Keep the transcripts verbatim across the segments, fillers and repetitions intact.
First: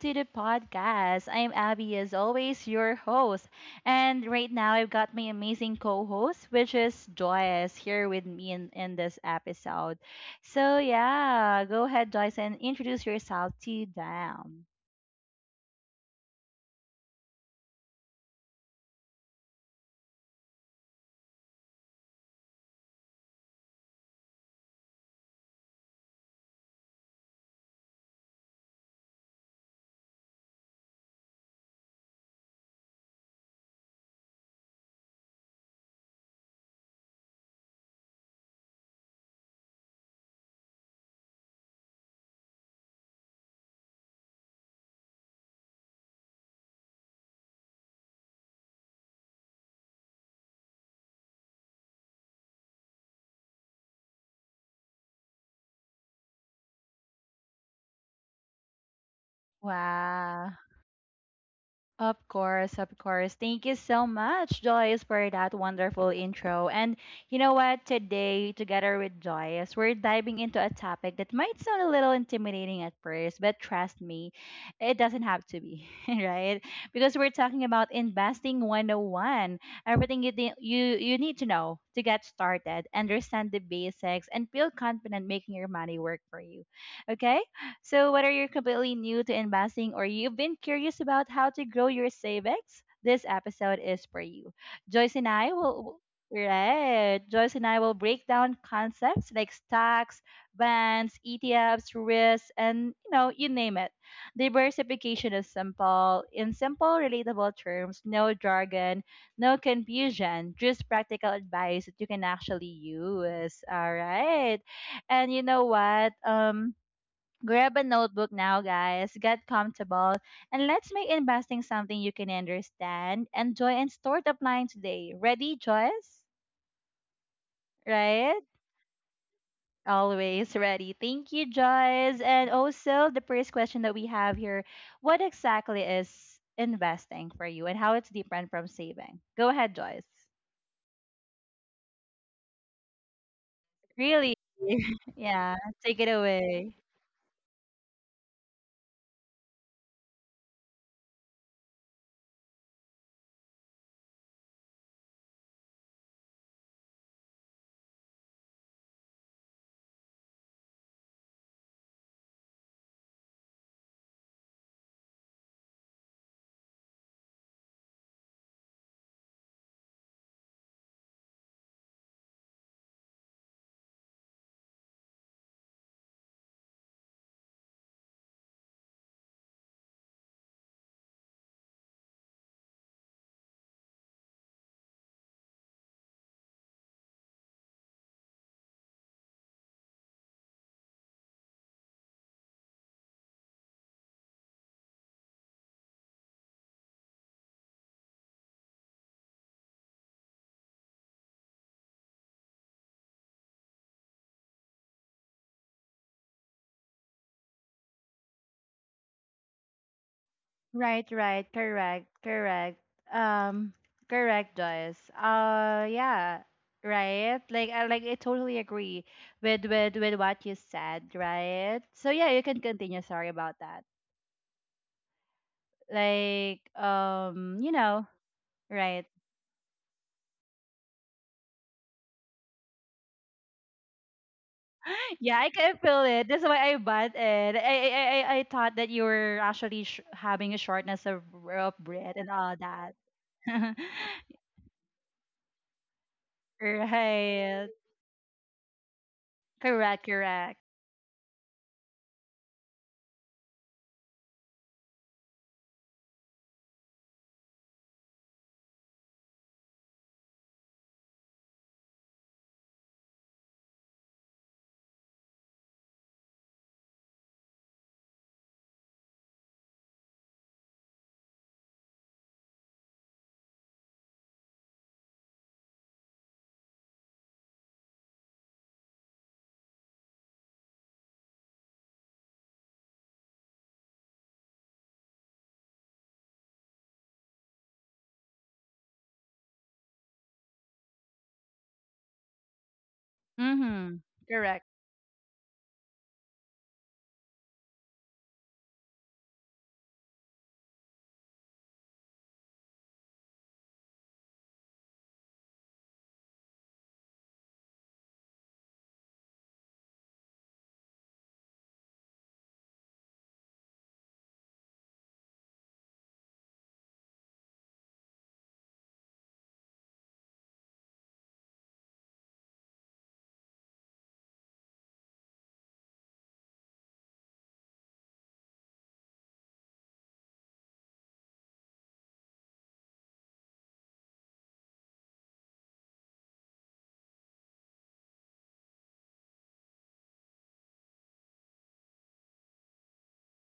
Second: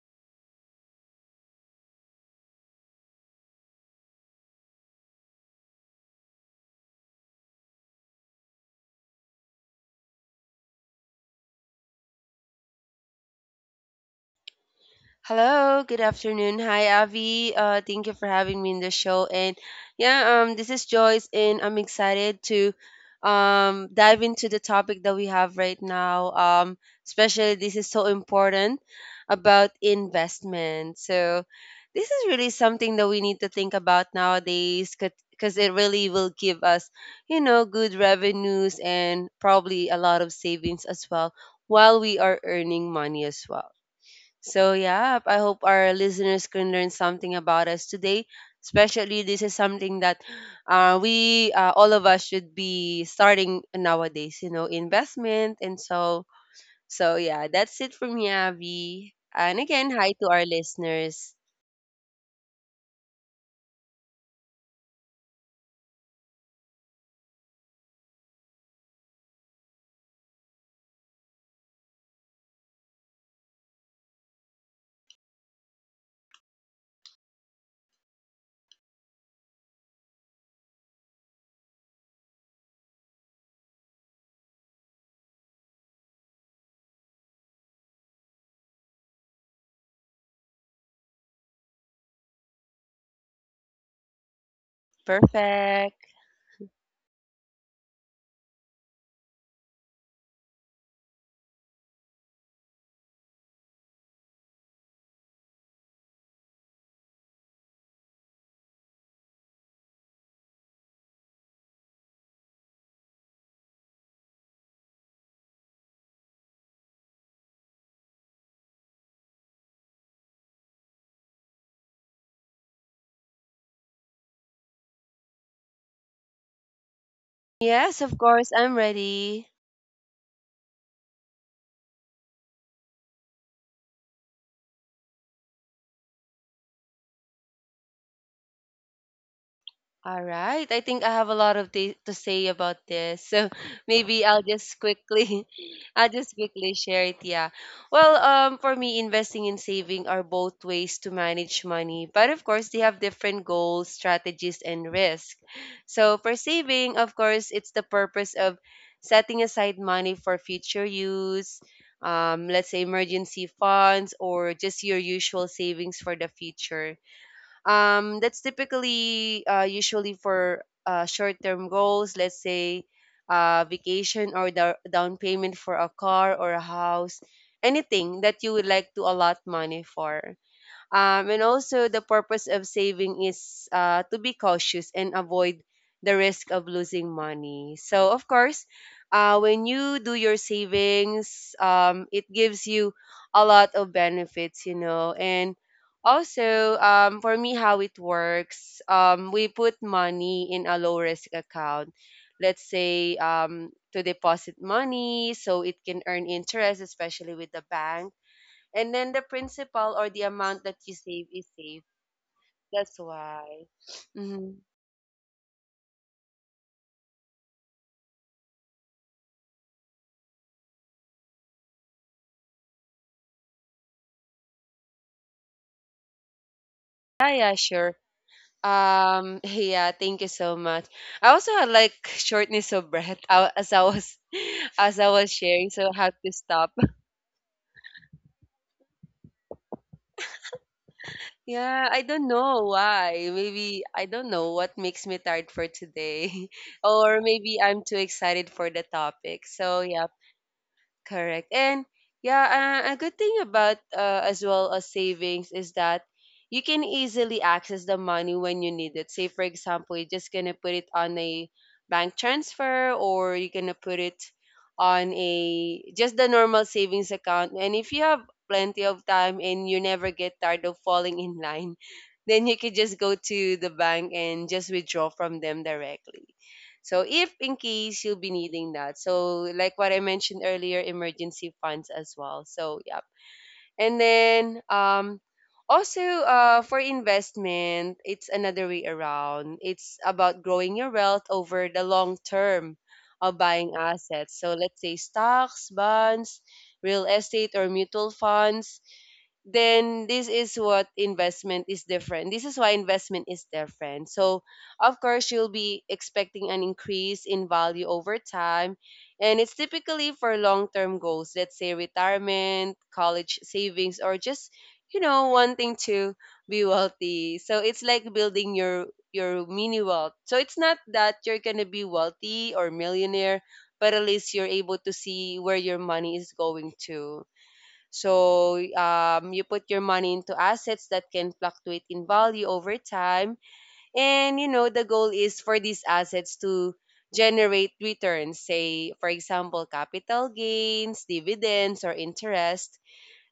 to the podcast. I'm Abby, as always, your host. And right now, I've got my amazing co host, which is Joyce, here with me in, in this episode. So, yeah, go ahead, Joyce, and introduce yourself to them. Hello, good afternoon. Hi, Avi. Uh, thank you for having me in the show. And yeah, um, this is Joyce, and I'm excited to um, dive into the topic that we have right now. Um, especially this is so important about investment. So this is really something that we need to think about nowadays, because it really will give us, you know, good revenues and probably a lot of savings as well while we are earning money as well. So, yeah, I hope our listeners can learn something about us today. Especially, this is something that uh, we, uh, all of us should be starting nowadays, you know, investment. And so, so yeah, that's it from me, Abby. And again, hi to our Wow. listeners. Of course, of course. Thank you so much, Joyce, for that wonderful intro. And you know what? Today, together with Joyce, we're diving into a topic that might sound a little intimidating at first, but trust me, it doesn't have to be, right? Because we're talking about investing one oh one, everything you, thi- you, you need to know to get started, understand the basics, and feel confident making your money work for you. Okay? So, whether you're completely new to investing or you've been curious about how to grow your savings, this episode is for you. Joyce and I will Perfect. Right. Joyce and I will break down concepts like stocks, bonds, E T Fs, risks, and you know, you name it. Diversification is simple, in simple, relatable terms, no jargon, no confusion, just practical advice that you can actually use. All right. And you know what? Um Grab a notebook now, guys. Get comfortable and let's make investing something you can understand, enjoy, and start applying today. Ready, Joyce? Yes, of Right? course, I'm ready. Always ready. Thank you, Joyce. And also, the first question that we have here: what exactly is investing for you and how it's different from saving? Go ahead, Joyce. All right. I think I have a lot of th- to say about this. So maybe Really? I'll just quickly Yeah, take it I'll just away. quickly share it, yeah. Well, um for me investing and saving are both ways to manage money, but of course they have different goals, strategies and risk. So for saving, of course, it's the purpose of setting aside money for future use. Um, let's say emergency funds or just your usual savings for the future, um, that's typically uh, usually for uh, short-term goals, let's say uh, vacation or the down payment for a car or a house, anything that you would like to allot money for. Um, and also, the purpose of saving is uh, to be cautious and avoid the risk of losing money. So, of course, uh, when you do your savings, um, it gives you a lot of benefits, you know. And also, um, for me, how it works, um, we put money in a low risk account. Let's say, um, to deposit money so it can earn interest, especially with the bank, and then the principal or the amount that you Right, save right, is safe. correct, correct. That's why. Um, correct, Mm-hmm. Joyce. Uh, yeah, right. Like, I like I totally agree with with with what you said, right? So yeah, you can continue. Sorry about that. Like, Yeah, um, yeah, you sure. know, right. Um, yeah, thank you so much. I also had like shortness of breath uh, as I was as I was Yeah, I sharing, can so I feel had it. to That's why stop. I bought it. I I I, I I thought that you were actually sh- having a shortness of, of Yeah, I breath and don't all know that. why. Maybe I don't know what makes me tired for today, or maybe Right. I'm too excited for the topic. So Correct. yeah. Correct. Correct. And yeah, uh, a good thing about uh, as well as savings is that you can easily access the money when you need it. Say, for example, you're just going to put it on a bank transfer or you're going to put it on a just the normal savings account. And if you have plenty of time and you never get tired of falling in line, then you could just go to the bank and just withdraw from them directly. So if in case you'll be needing that. So like what I mentioned earlier, emergency funds as well. So yeah. And then um also uh for investment, it's another way around. It's about growing your wealth over the long term of buying Mm-hmm. assets. So Correct. let's say stocks, bonds, real estate or mutual funds, then this is what investment is different. This is why investment is different. So, of course, you'll be expecting an increase in value over time. And it's typically for long term goals, let's say retirement, college savings, or just, you know, wanting to be wealthy. So, it's like building your your mini wealth. So it's not that you're going to be wealthy or millionaire, but at least you're able to see where your money is going to. So um, you put your money into assets that can fluctuate in value over time. And you know, the goal is for these assets to generate returns, say, for example, capital gains, dividends, or interest.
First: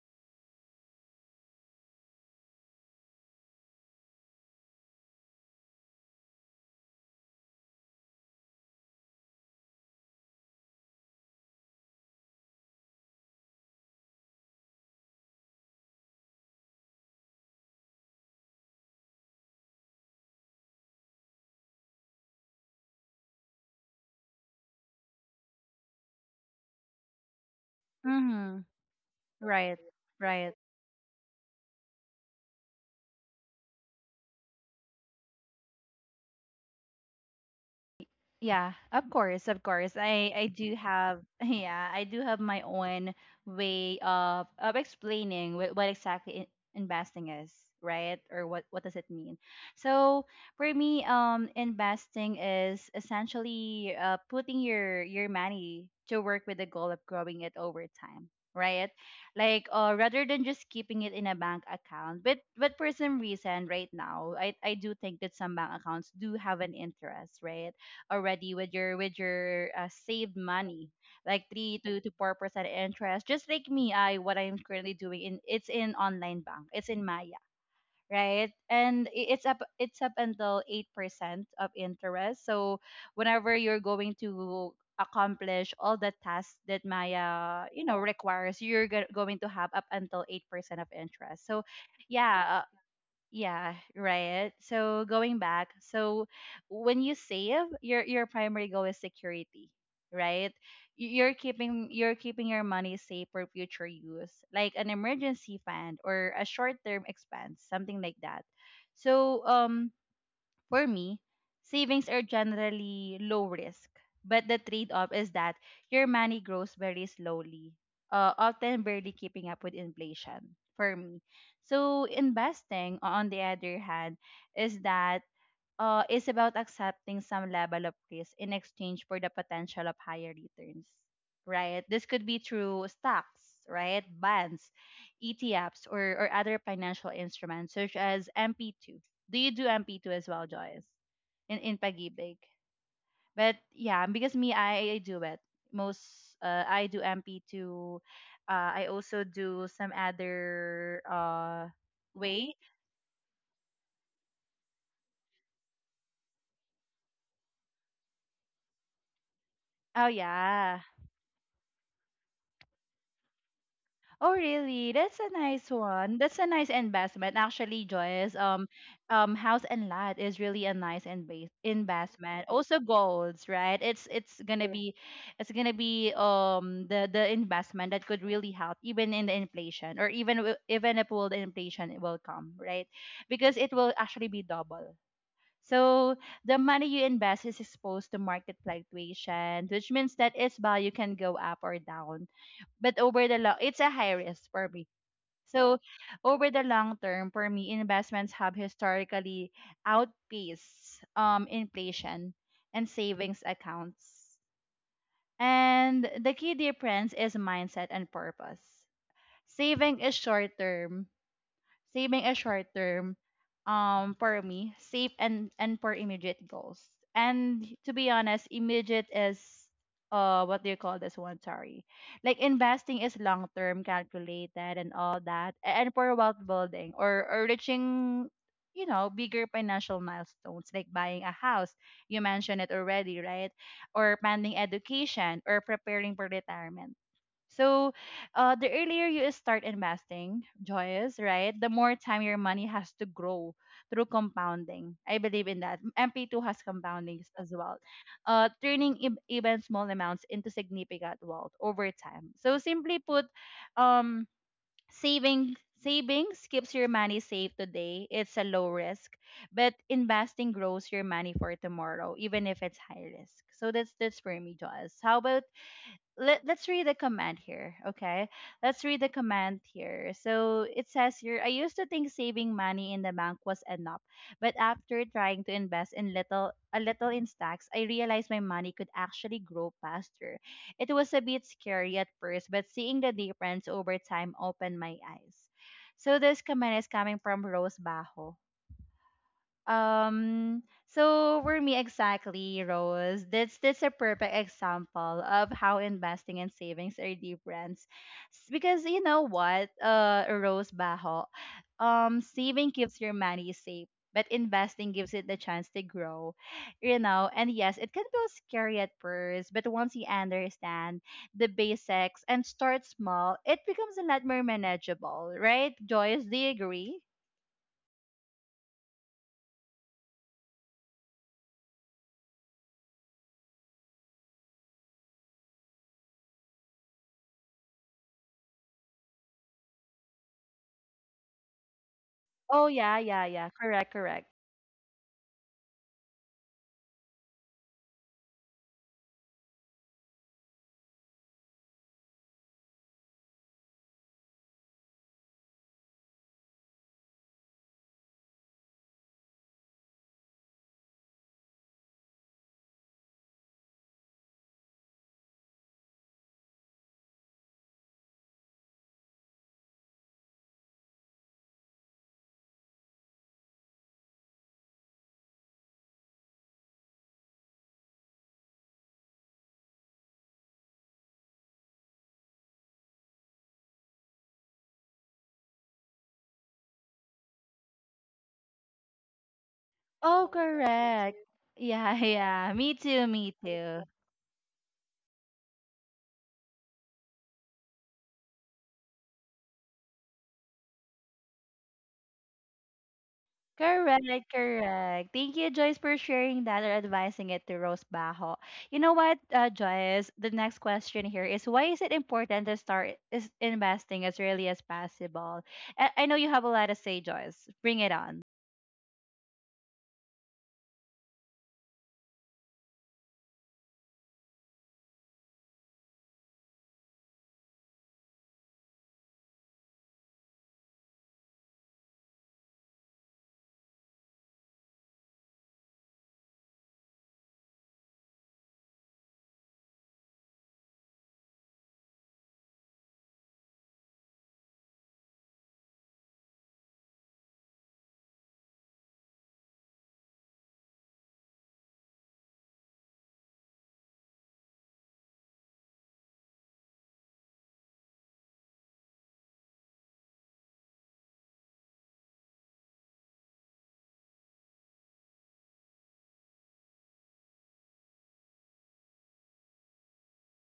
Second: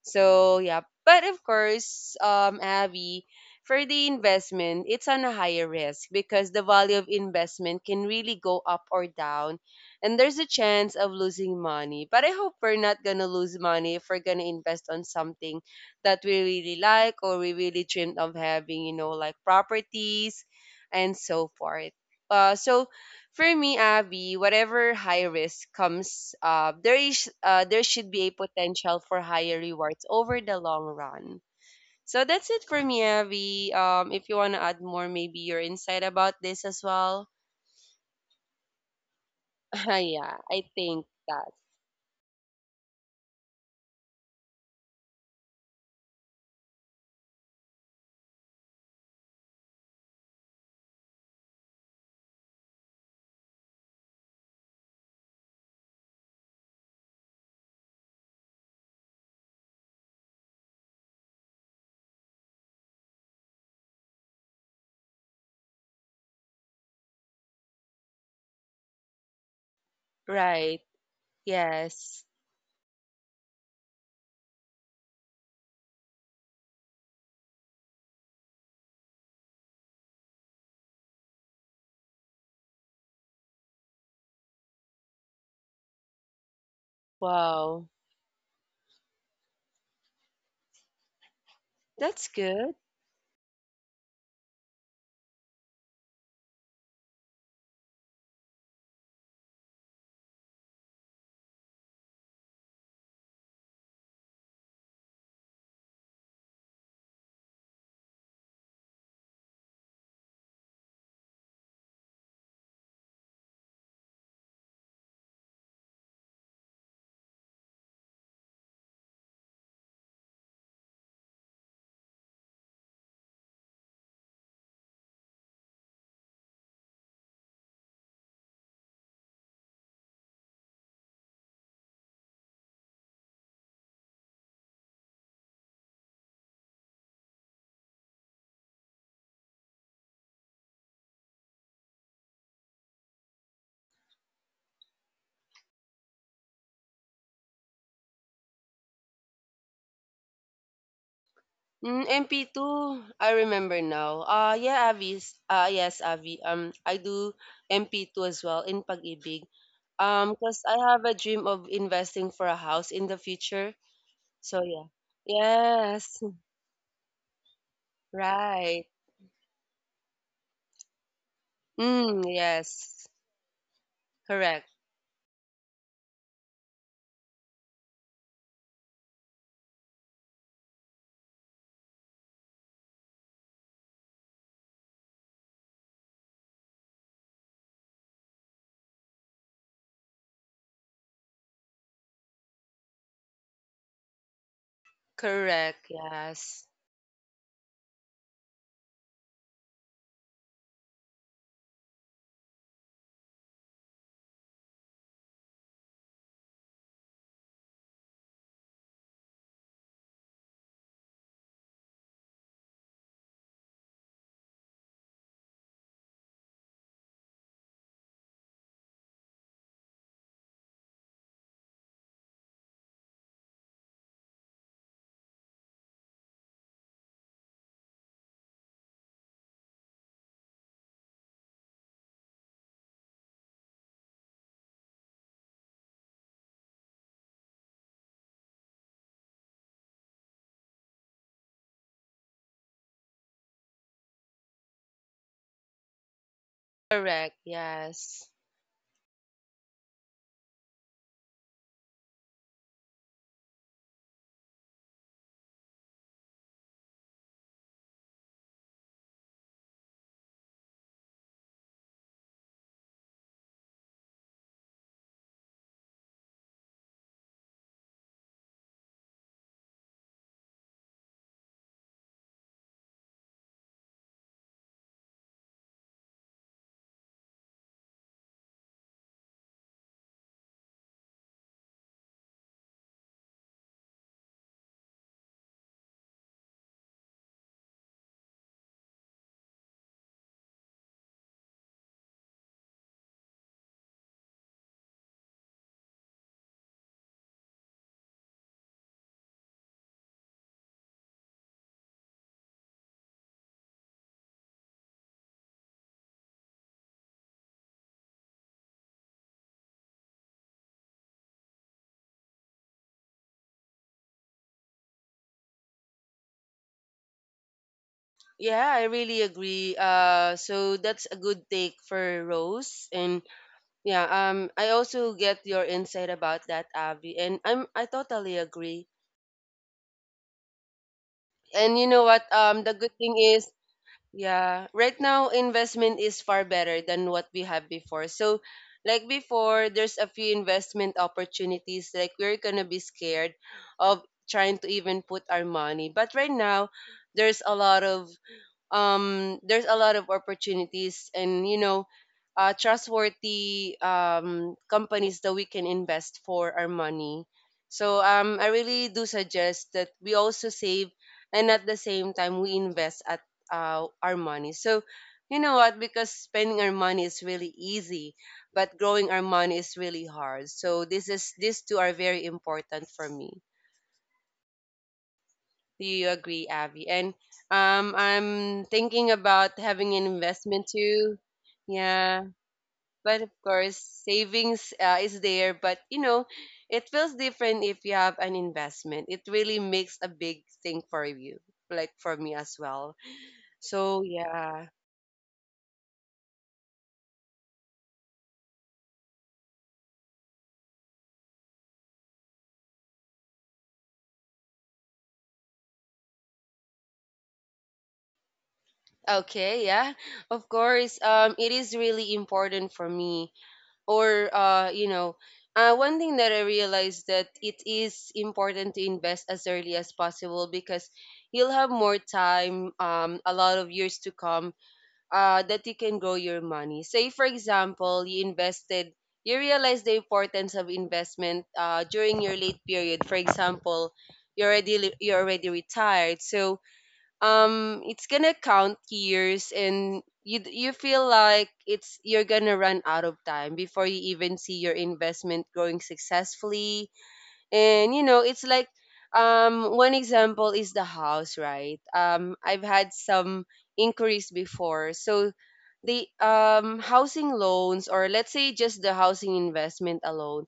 So yeah, but of course, um, Abby, for the investment, it's on a higher risk because the value of investment can really go up or down, and there's a chance of losing money. But I hope we're not gonna lose money if we're gonna invest on something that we really like or we really dreamed of having, you know, like properties and so forth. Uh, so for me, Abby, whatever high risk comes, uh, there is uh, there should be a Mm-hmm. potential for higher Right. rewards over the Right. long run. So that's it for me, Abby. Um, if you want to add more, maybe your insight about this as well. Yeah, of course, of course. I Yeah, I I do think have, that. yeah, I do have my own way of of explaining what, what exactly in- investing is, right? Or what what does it mean? So for me, um, investing is essentially uh, putting your your money to work with the goal of growing it over time, right? Like uh, rather than just keeping it in a bank account. But but for some reason, right now, I I do think that some bank accounts do have an interest, right? Already with your with your uh, saved Right. money like three to, to Yes. four percent interest. Just like me, I what I'm currently doing in, it's in online bank, it's in Maya, right? And i- it's up, it's up until eight percent of interest. So whenever you're going to accomplish all the tasks that Maya, Wow. you know, requires, you're go- going to have up until eight percent of interest. So That's yeah, good. yeah, right. So going back, so when you save, your your primary goal is security, right? Y- You're keeping, you're keeping your money safe for future use, like an emergency fund or a short-term expense, something like that. So um, for me, savings are generally low risk, but the trade off is that your money grows very slowly, uh, often barely keeping up with inflation. For me, so investing, on the other hand, is that, uh, is about accepting some level of risk in exchange for the potential of higher returns, right? This could be through stocks, right? Bonds, E T Fs, or, or other financial instruments such as M P two. Do you do M P two as well, Joyce? In, in Pagibig? But yeah, because me, I, I do it. Most, uh, I do M P two. Uh, I also do some other uh, Mm, way. M P two, I remember now. Ah, yeah, Avi. Ah, yes, Avi. Um, I do M P two as well in Pag-ibig. Oh, Um, because I yeah. have a dream of investing for a house in the future. Oh, So yeah. really? That's a nice one. Yes, That's a nice investment. Actually, Joyce, um, right. um, house and lot is really a nice invas- Mm, investment. Also, yes. golds, right? It's it's Correct. gonna yeah, be, it's gonna be um the the investment that could really help even in the inflation or even wi- even if will the inflation will come, right? Because it will actually be double. So the money you invest is exposed to market fluctuation, which means that its value can go up or down, but over the long, it's a high risk for me. So Correct. over Yes. the long term, for me, investments have historically outpaced um, inflation and savings accounts. And the key difference is mindset and purpose. Saving is short term, saving a short term, um, for me safe and and for immediate goals. And to be honest, immediate is uh, what do you call this one, sorry, like investing is long term, calculated and all that. A- and for wealth building or or reaching, you know, bigger financial milestones like buying a house, you mentioned it already, right? Or planning education or preparing for retirement. So, uh, the earlier you start investing, Joyous, right, the more time your money has to grow through compounding. I believe in that. M P two has compoundings Correct. as well, Yes. uh, turning ev- even small amounts into significant wealth over time. So, simply put, um, saving savings keeps your money safe today. It's a low risk, but investing grows your money for tomorrow, even if it's high risk. So that's that's for me, Joyous. How about let, let's read the command here. Okay. Let's read the command here. So it says here, I used to think saving money in the bank was enough, but after trying to invest in little a little in stocks, I realized my money could actually grow faster. It was a bit scary at first, but seeing the difference over time opened my eyes. So this command is coming from Rose Bajo. Um, so for me exactly, Rose, that's that's a perfect example of how investing and savings are different. S- Because you know what, uh, Rose Baho, um, saving keeps your money safe, but investing gives it the chance to grow. You know, and yes, it can feel scary at first, but once you understand the basics and start small, it becomes a lot more manageable, right? Joyce, do you agree? Yeah, I really agree. Uh, so that's a good take for Rose, and yeah, um, I also get your insight about that, Avi, and I'm I totally agree. And you know what? Um, Oh The good yeah, thing yeah, is, yeah. Correct, correct. yeah, right now investment is far better than what we have before. So, like before, there's a few investment opportunities. Like we're gonna be scared of trying to even put our money, but right now, there's a lot of um there's a lot of opportunities, and you know, uh, trustworthy um, companies that we can invest for our money. So um I really do suggest that we also save and at the same time we invest at uh, our money. So you know what, because spending our money is really easy, but growing our money is really hard, so this is these two are very important for me. Do you agree, Abby? And um, I'm thinking about having an Oh, investment too. correct. Yeah, Yeah, yeah. Me too, but of me course, too. savings uh, is there. But you know, it feels different if you have an investment. It really makes a big thing for you, like for me as well. So Correct, yeah. correct. Thank you, Joyce, for sharing that or advising it to Rose Bajo. You know what, uh, Joyce? The next question here is, why is it important to start is investing as early as possible? I, I know you have a lot to say, Joyce. Bring it on. Okay, yeah. Of course, um, it is really important for me, or uh, you know, uh, one thing that I realized, that it is important to invest as early as possible, because you'll have more time, um, a lot of years to come, uh, that you can grow your money. Say for example you invested, you realize the importance of investment uh, during your late period. For example, you're already you're already retired, so um it's gonna count years and you you feel like it's you're gonna run out of time before you even see your investment growing successfully. And you know, it's like, um one example is the house, right? um I've had some inquiries before. So the um housing loans, or let's say just the housing investment alone,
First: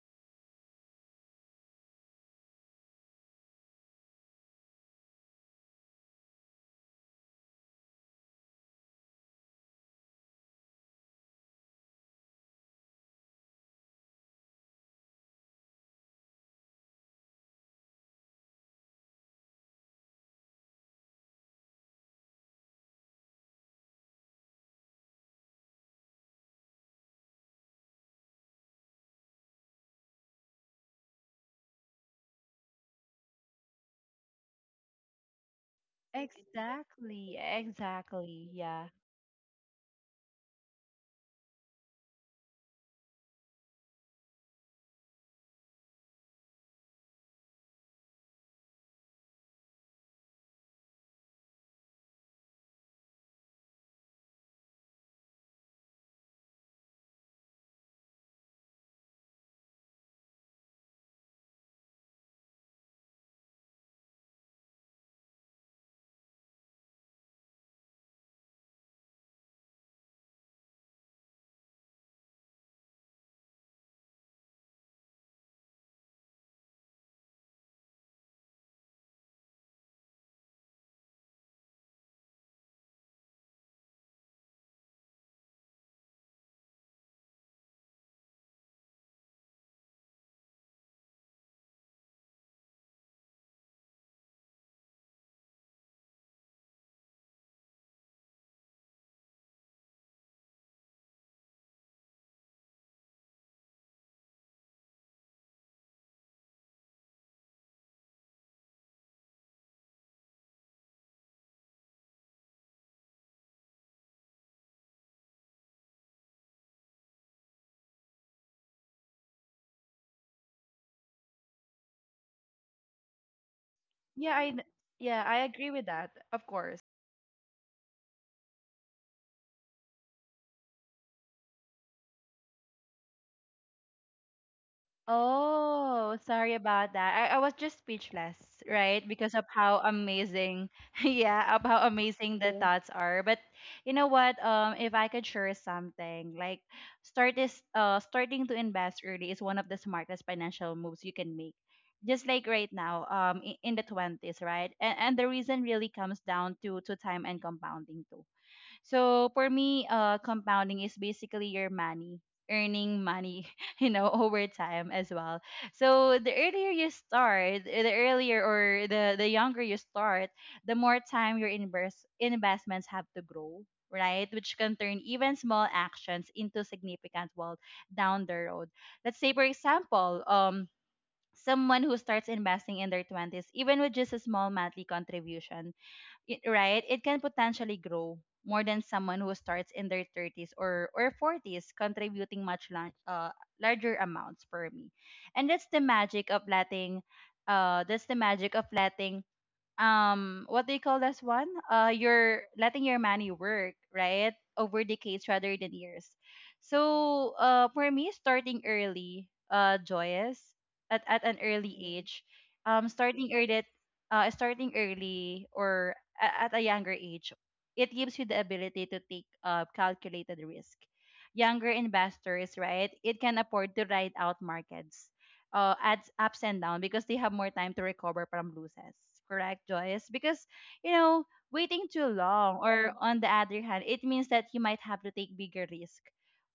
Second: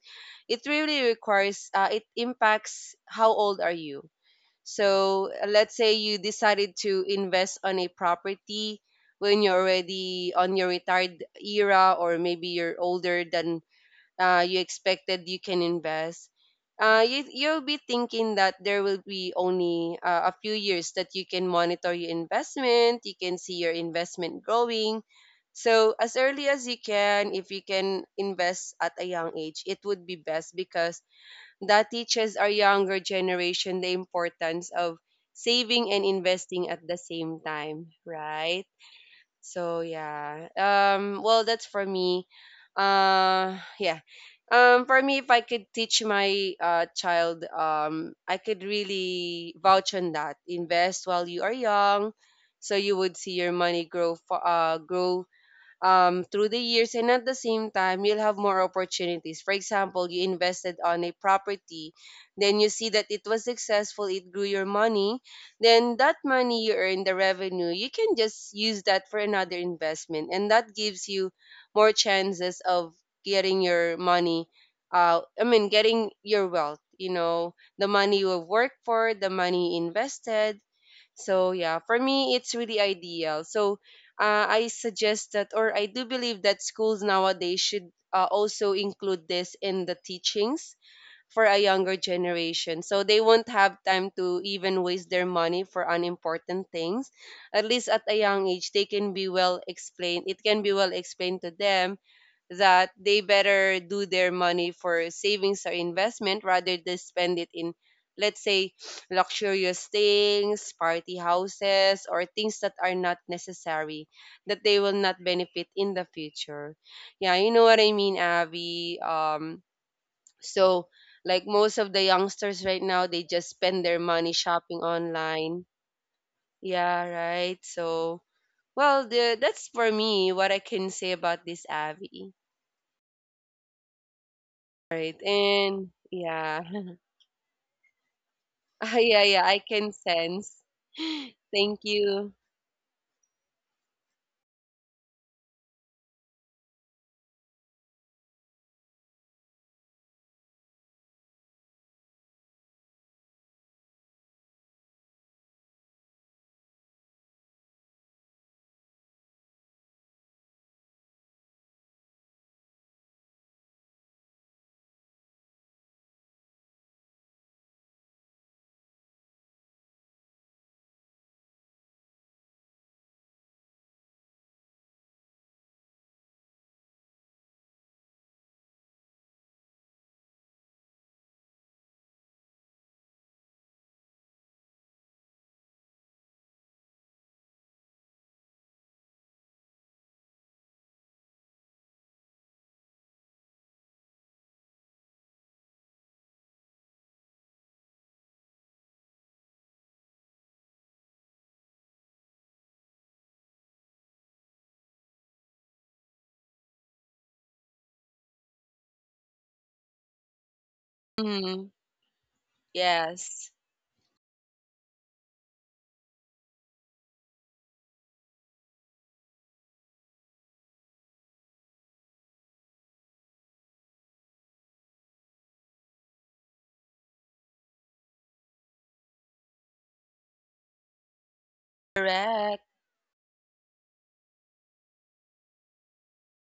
it really requires, uh, it impacts how old are you. So uh, let's say you decided to invest on a property when you're already on your retired era, or maybe you're older than uh, you expected you can invest. Uh, you, you'll be thinking that there will be only uh, a few years that you can monitor your investment, you can see your investment growing. So, as early as you can, if you can invest at a young age, it would be best, because that teaches our younger generation the importance of saving and investing at the Exactly, same time, exactly. right? Yeah. So yeah. Um well, that's for me. Uh yeah. Um for me, if I could teach my uh child, um I could really vouch on that. Invest while you are young so you would see your money grow fa- uh grow um, through the years, and at the same time you'll have more opportunities. For example, you invested on a property, then you see that it was successful, it grew your money, then that money you earn, the revenue, you can just use that for another investment, and that gives you more chances of getting your money, uh, i mean getting your wealth, you know, the money you have worked for, the money you invested. So yeah, for me it's really ideal. So uh, I suggest that, or I do believe that schools nowadays should uh, also include this in the teachings for a younger generation. So they won't have time to even waste their money for unimportant things. At least at a young age, they can be well explained. It can be well explained to them that they better do their money for savings or investment rather than spend it in, let's say, luxurious things, party houses, or things that are not necessary, that they will not benefit in the future. Yeah, you know what I mean, Abby? Um so, like most of the youngsters right now, they just spend their money Yeah, I shopping yeah, I online. agree with that. Of course. Yeah, right. So, well, the, that's for me what I can say about this, Abby. Right. And Oh, sorry yeah. about that. I, I was just speechless, Ah, right? yeah, Because of yeah, I how can sense. amazing, yeah, of Thank how you. amazing the yeah, thoughts are. But you know what? Um, if I could share something, like start is uh starting to invest early is one of the smartest financial moves you can make. Just like right now, um, i- in the twenties, right? And and the reason really comes down to to time and compounding too. So for me, uh, compounding is basically your money earning money, you know, over time as well. So the earlier you start, uh, the earlier or the the younger you start, the more time your invest investments have to grow, right? Which can turn even small actions into significant wealth down the road. Let's say, for example, um. Someone who starts investing in their twenties, even with just a small monthly contribution, it, right, it can potentially grow more than someone who starts in their thirties or, or forties, contributing much la- uh, larger amounts per me. And that's the magic of letting, uh, that's the magic of letting um, what do you call this one, uh, you're letting your money work right over decades rather than years. So uh, for me, starting early, uh, Joyous, at, at an Mm, early age, um, starting yes. early uh starting early or a- at a younger age, it gives you the ability to take uh, calculated risk. Younger investors, right, it can afford to ride out markets, uh, adds ups and downs because they have more time to recover from losses. Correct, Joyce? Because, you know, waiting too long, Correct. or on the other hand, it means that you might have to take bigger risk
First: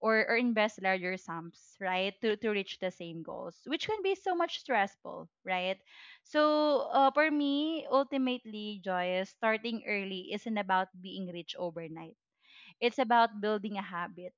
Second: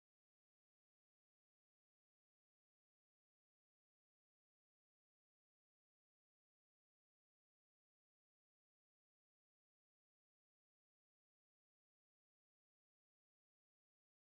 or, or invest larger sums, right, to, to reach the same goals, which can be so much stressful, right? So, uh, for me, ultimately, Joyce, starting early isn't about being rich overnight. It's about building a habit,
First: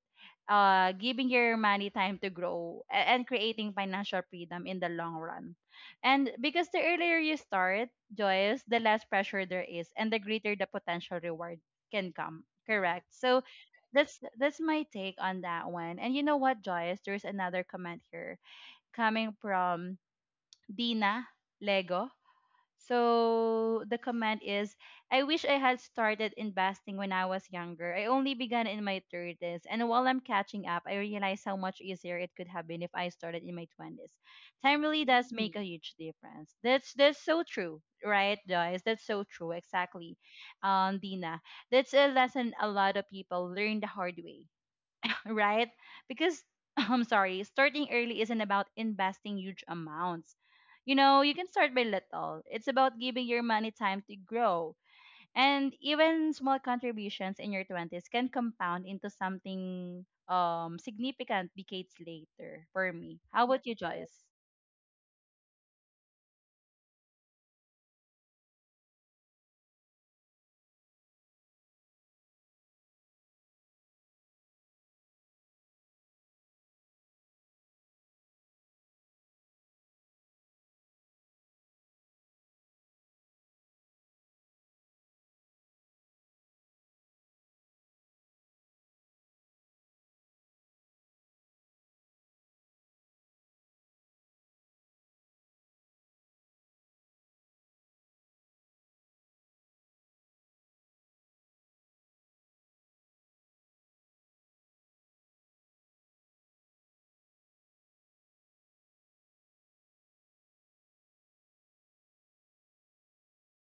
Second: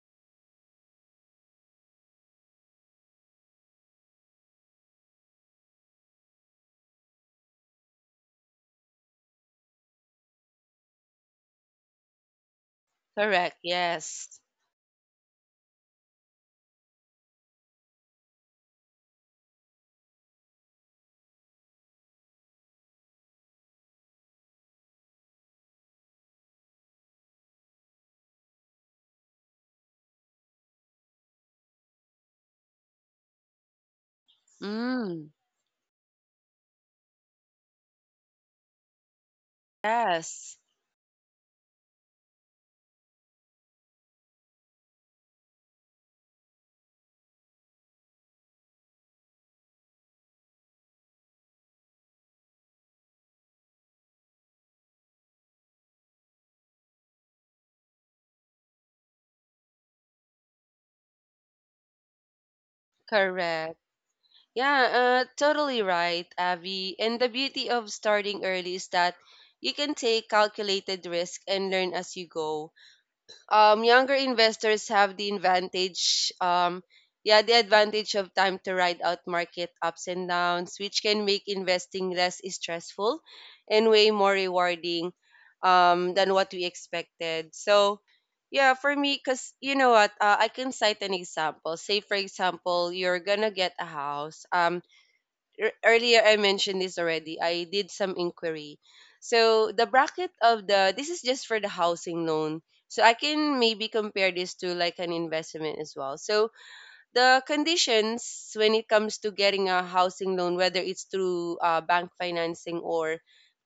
uh, giving your money time to grow a- and creating financial freedom in the long run. And because the earlier you start, Joyce, the less pressure there is and the greater the potential reward can come. Correct. So Correct. that's Yes. that's my take on that one. And you know what, Joyce, there's another comment here coming from Dina Lego. So the comment is, I wish I had started investing when I was younger. I only began in my thirties. And while I'm catching up, I realize how much easier it could have been if I started in my twenties. Time really Mm, does make a huge difference. That's that's so true, right, guys? That's so true. Exactly. yes. Um, Dina. That's a lesson a lot of people learn the hard way, right? Because I'm sorry, starting early isn't about investing huge amounts. You know, you can start by little. It's about giving your money time to grow. And even small contributions in your twenties can compound into something um significant decades later for me. How about you, Correct. Joyce? Yeah, uh, totally right, Abby. And the beauty of starting early is that you can take calculated risk and learn as you go. Um, younger investors have the advantage, um, yeah, the advantage of time to ride out market ups and downs, which can make investing less stressful and way more rewarding, um, than what we expected. So, yeah, for me, because you know what, uh, I can cite an example. Say, for example, you're gonna get a house. Um, ear- earlier I mentioned this already. I did some inquiry. So the bracket of the this is just for the housing loan. So I can maybe compare this to like an investment as well. So the conditions when it comes to getting a housing loan, whether it's through uh, bank financing or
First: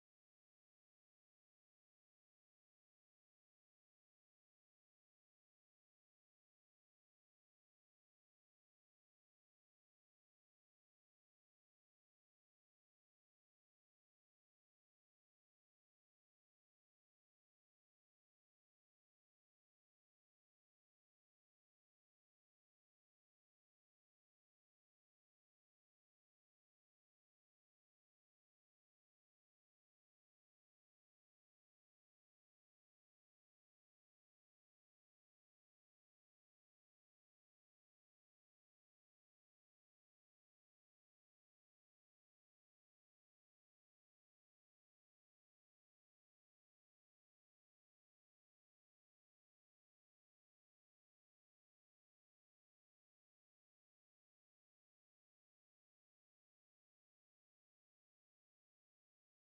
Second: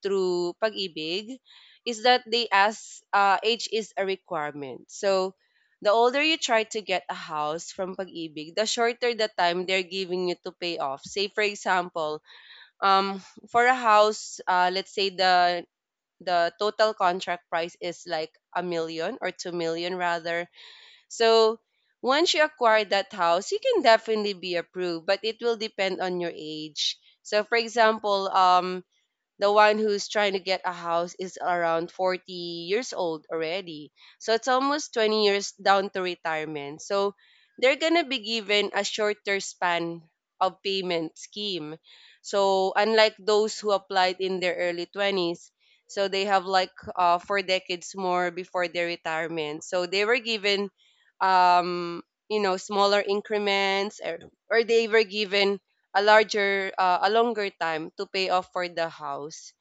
through pag-ibig, is that they ask uh, age is a requirement. So the older you try to get a house from pag-ibig, the shorter the time they're giving you to pay off. Say for example, um for a house, uh let's say the the total contract price is like a million or two million rather. So once you acquire that house, you can definitely be approved, but it will depend on your age. So for example, um the one who's trying to get a house is around forty years old already. So it's almost twenty years down to retirement. So they're going to be given a shorter span of payment scheme. So unlike those who applied in their early twenties, so they have like uh, four decades more before their retirement. So they were given, um, you know, smaller increments, or, or they were given a larger uh, a longer time to pay off for the house.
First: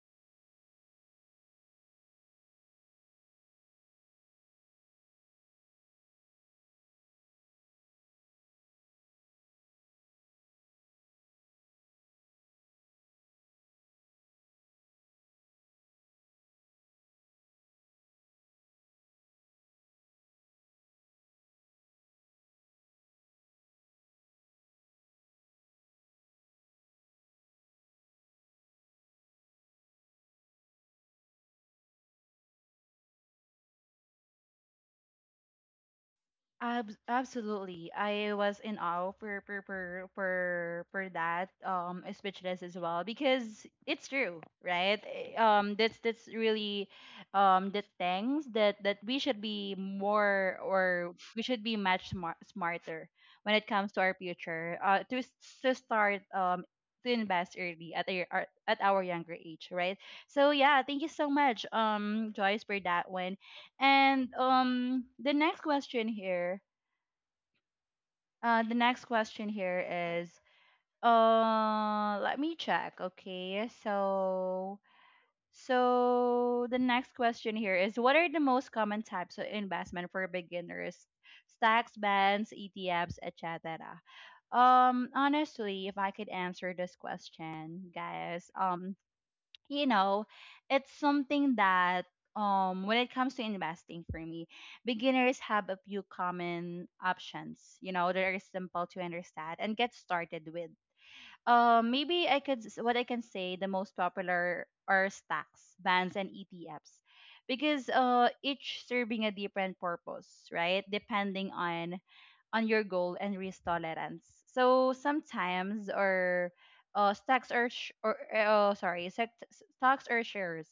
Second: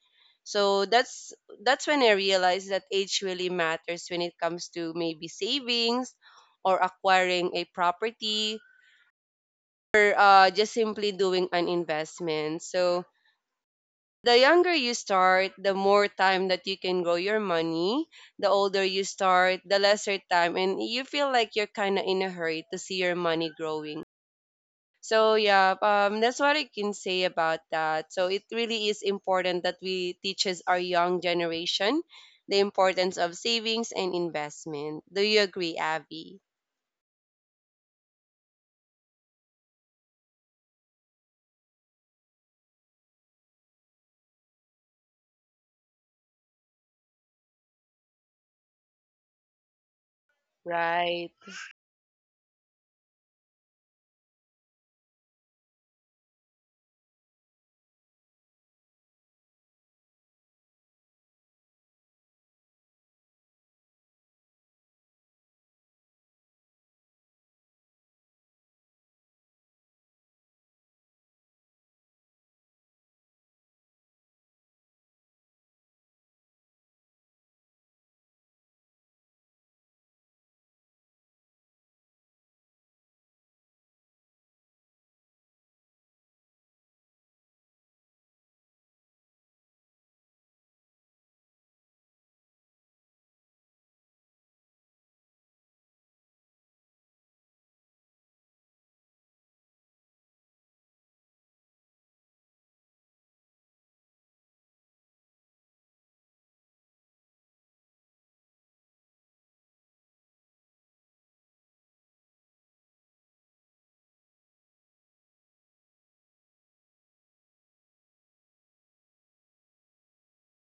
So that's that's when I realized that age really matters when it comes to maybe savings or acquiring a property or uh, just simply doing an investment. So the younger you start, the more time that you can grow your money. The older you start, the lesser time, and you feel like you're kind of in a hurry to see your money growing. So yeah, um, that's what I can say about that. So it really is important that we teaches our young generation the importance of savings and investment. Do you agree, Abby? Ab- absolutely. I was in awe for for for for, for that um speechless as well because it's true, right? Eh, Um that's that's really um the things that that we should be more, or Right. we should be much smart, smarter when it comes to our future. Uh to s- to start um to invest early at our our- at our younger age, right? So yeah, thank you so much, um Joyce, for that one. And um the next question here, uh, the next question here is, uh, let me check. Okay, so so the next question here is, what are the most common types of investment for beginners? Stocks, bonds, E T Fs, et cetera. Um, honestly, if I could answer this question, guys, um, you know, it's something that um when it comes to investing, for me, beginners have a few common options, you know, that are simple to understand and get started with. Um maybe I could s- What I can say, the most popular are stocks, bonds and E T Fs, because uh each serving a different purpose, right? Depending on on your goal and risk tolerance. So sometimes, or uh, stocks or, sh- or uh, sorry, sect- stocks or shares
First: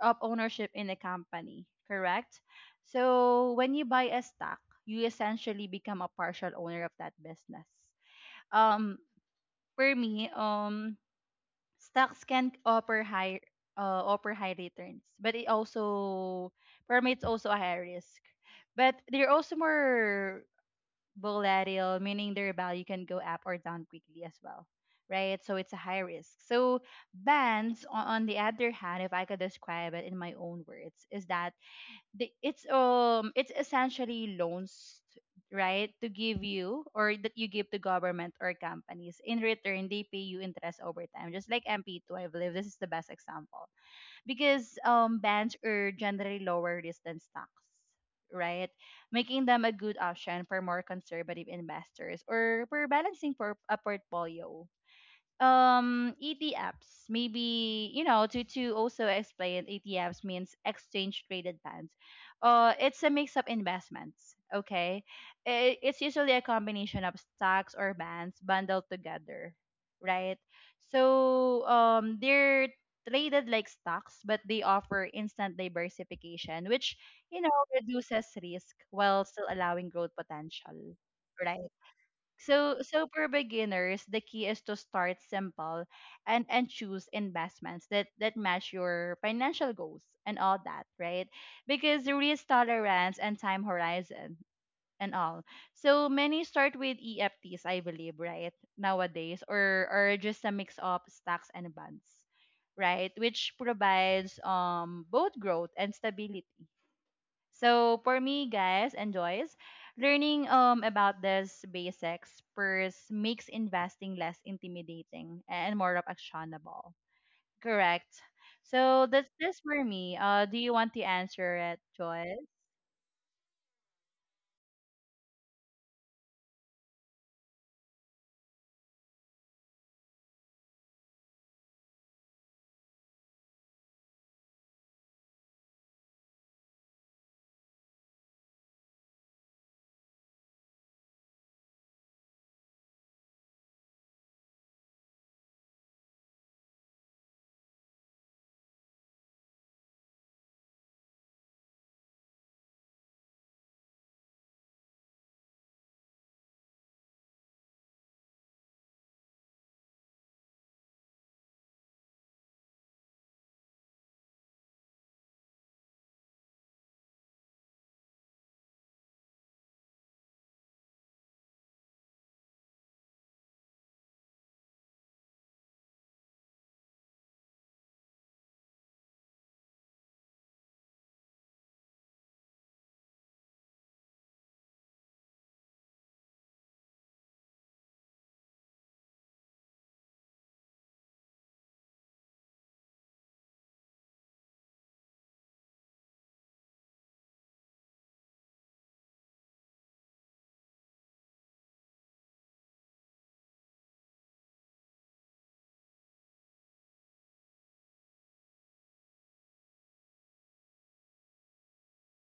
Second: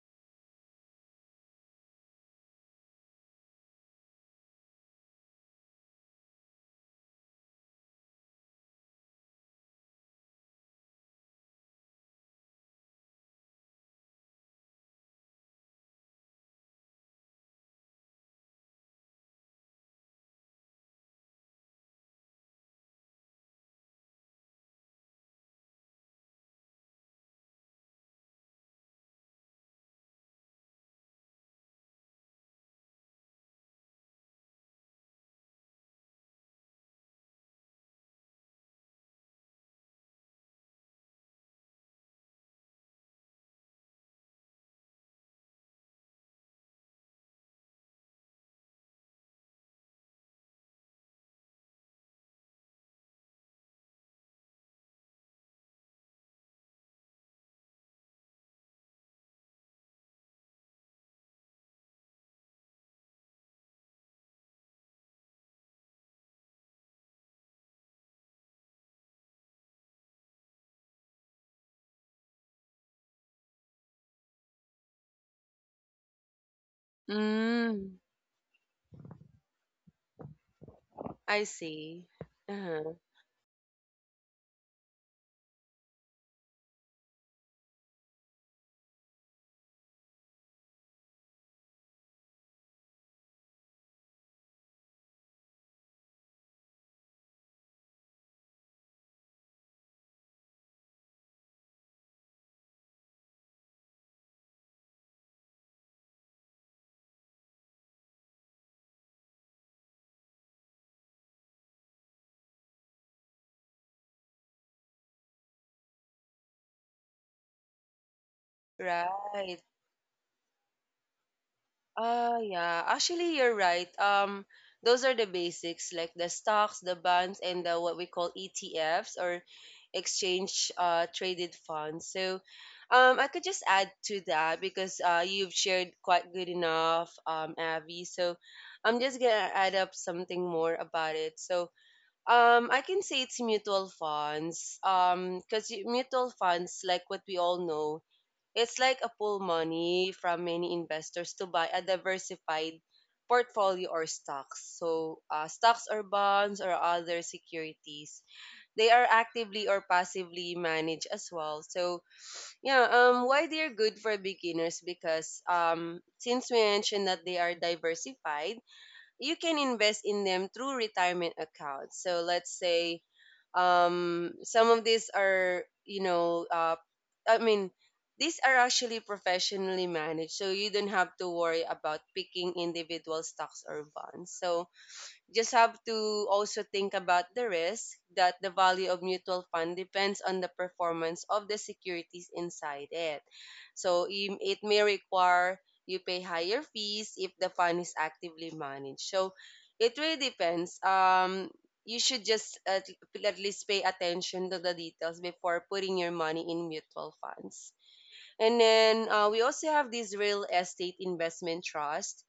of ownership in a company, correct? So when you buy a stock, you essentially become a partial owner of that business. Um, for me, um, Stocks can offer high, uh, offer high returns, but it also, for me, it's also a high risk. But they're also more volatile, meaning their value can go up or down quickly as well, right? So it's a high risk. So bonds, o- on the other hand, if I could describe it in my own words, is that the, it's um it's essentially loans, right, to give you, or that you give to government or companies. In return, they pay you interest over time, just like M P two. I believe this is the best example because, um, bonds are generally lower risk than stocks, right? Making them a good option for more conservative investors or for balancing for a portfolio. um E T Fs, maybe, you know, to to also explain, E T Fs means exchange traded funds. Uh it's a mix of investments. Okay, I- it's usually a combination of stocks or bonds bundled together, right? So um they're traded like stocks, but they offer instant diversification, which, you know, Mm, reduces risk while still allowing growth potential, I right? see. So, Uh-huh. so for beginners, the key is to start simple and and choose investments that that match your financial goals and all that, right? Because risk tolerance and time horizon and all. So many start with E F Ts, I believe, right? Nowadays, or or just a mix of stocks and bonds, right? Which provides um both growth and stability. So for me, guys and Joyce, learning um about this basics first makes investing less intimidating and more of actionable. Correct. So that's this Right. for me. Uh, do you want to answer it, Uh Joyce? Yeah, actually you're right. Um those are the basics, like the stocks, the bonds, and the what we call E T Fs or exchange uh traded funds. So um I could just add to that because uh you've shared quite good enough, um Avi. So I'm just going to add up something more about it. So um I can say it's mutual funds, um cuz mutual funds, like what we all know, it's like a pool money from many investors to buy a diversified portfolio or stocks. So, uh, stocks or bonds or other securities, they are actively or passively managed as well. So, yeah, um, why they're good for beginners? Because um, since we mentioned that they are diversified, you can invest in them through retirement accounts. So, let's say um some of these are, you know, uh i mean these are actually professionally managed, so you don't have to worry about picking individual stocks or bonds. So just have to also think about the risk that the value of mutual fund depends on the performance of the securities inside it. So im- it may require you pay higher fees if the fund is actively managed. So it really depends. Um, you should just at, at least pay attention to the details before putting your money in mutual funds. And then uh, we also have this real estate investment trust,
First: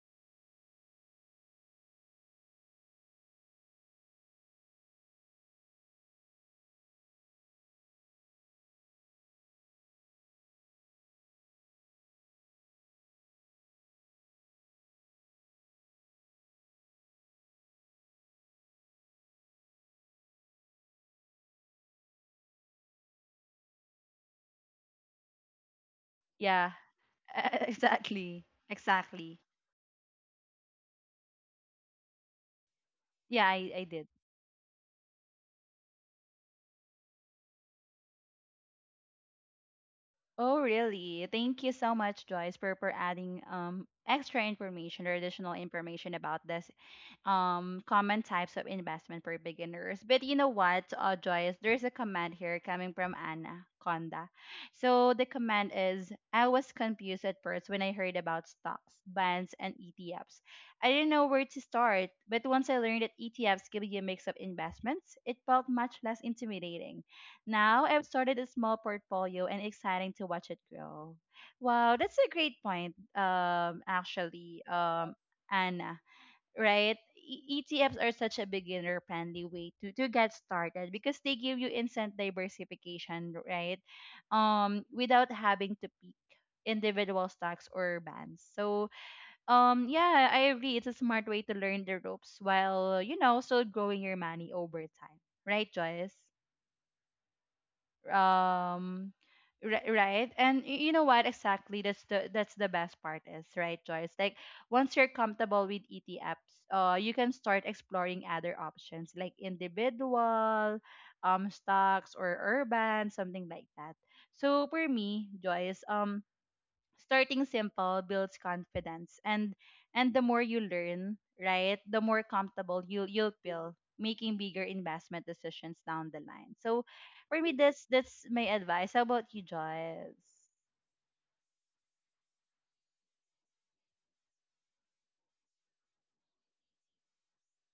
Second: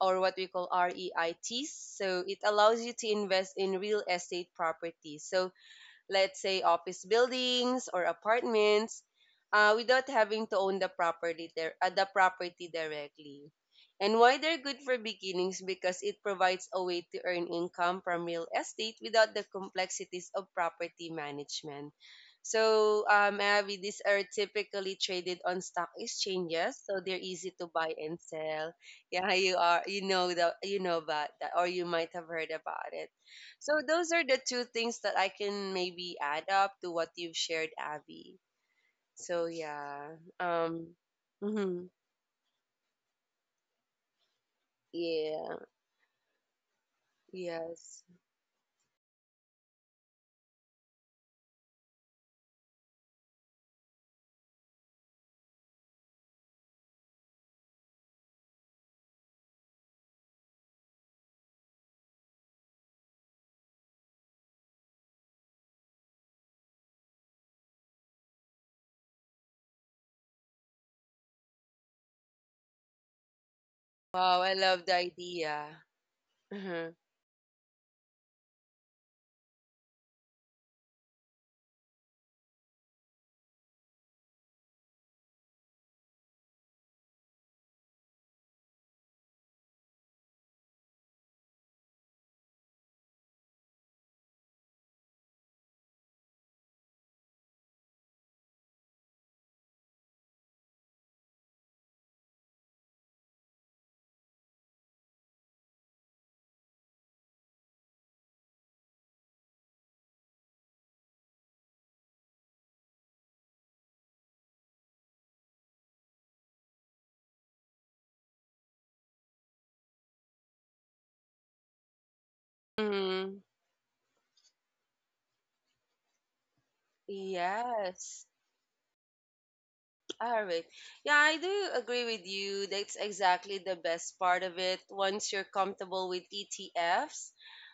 or what we call REITs. So it allows you to invest in real estate properties. So let's say office buildings or apartments, uh, without having to own the property there, uh, the property directly. And why they're good for beginnings, because it provides a way to earn income from real estate without the complexities of property management. So, um, Abby, these are typically traded on stock Yeah, exchanges, so they're easy to buy and exactly, sell. Yeah, exactly. you are, you know the, you know about that, or you might have heard about it. Yeah, I, So I did. those are the two things that I can maybe add up to what you've shared, Abby. So yeah. Oh, Um, really? Thank you mhm. so much, Joyce, for, for adding um extra information, or additional Yeah. information, about this um Yes. common types of investment for beginners. But you know what, uh, Joyce, there's a command here coming from Anna Conda. So the command is, I was confused at first when I heard about stocks, bonds, and E T Fs. I didn't know where to start, but once I learned that E T Fs give you a mix of investments, it felt much less intimidating. Now I've started a small portfolio and exciting to watch it grow. Wow, that's a great point, um, Wow, I actually, love the um, idea. Anna, Uh-huh. right? E- ETFs are such a beginner friendly way to, to get started because they give you instant diversification, right? Um, without having to pick individual stocks or bands. So, um, yeah, I agree. It's a smart way to learn the ropes while, you know, still growing your money over time, right, Joyce? um ri- right, and y- you know what, exactly, that's the that's the best part is, right, Joyce? Like once you're comfortable with E T apps, uh, you can start exploring other options like individual um stocks or urban, something like that. So for me, Joyce, um starting simple builds confidence, and and the more you learn, right, the more comfortable you you'll Mhm. feel making bigger investment decisions down the line. So for me, that's that's Yes. my advice. How about you, All Joyce? right. Yeah, I do agree with you. That's exactly the best part of it. Once you're comfortable with E T Fs,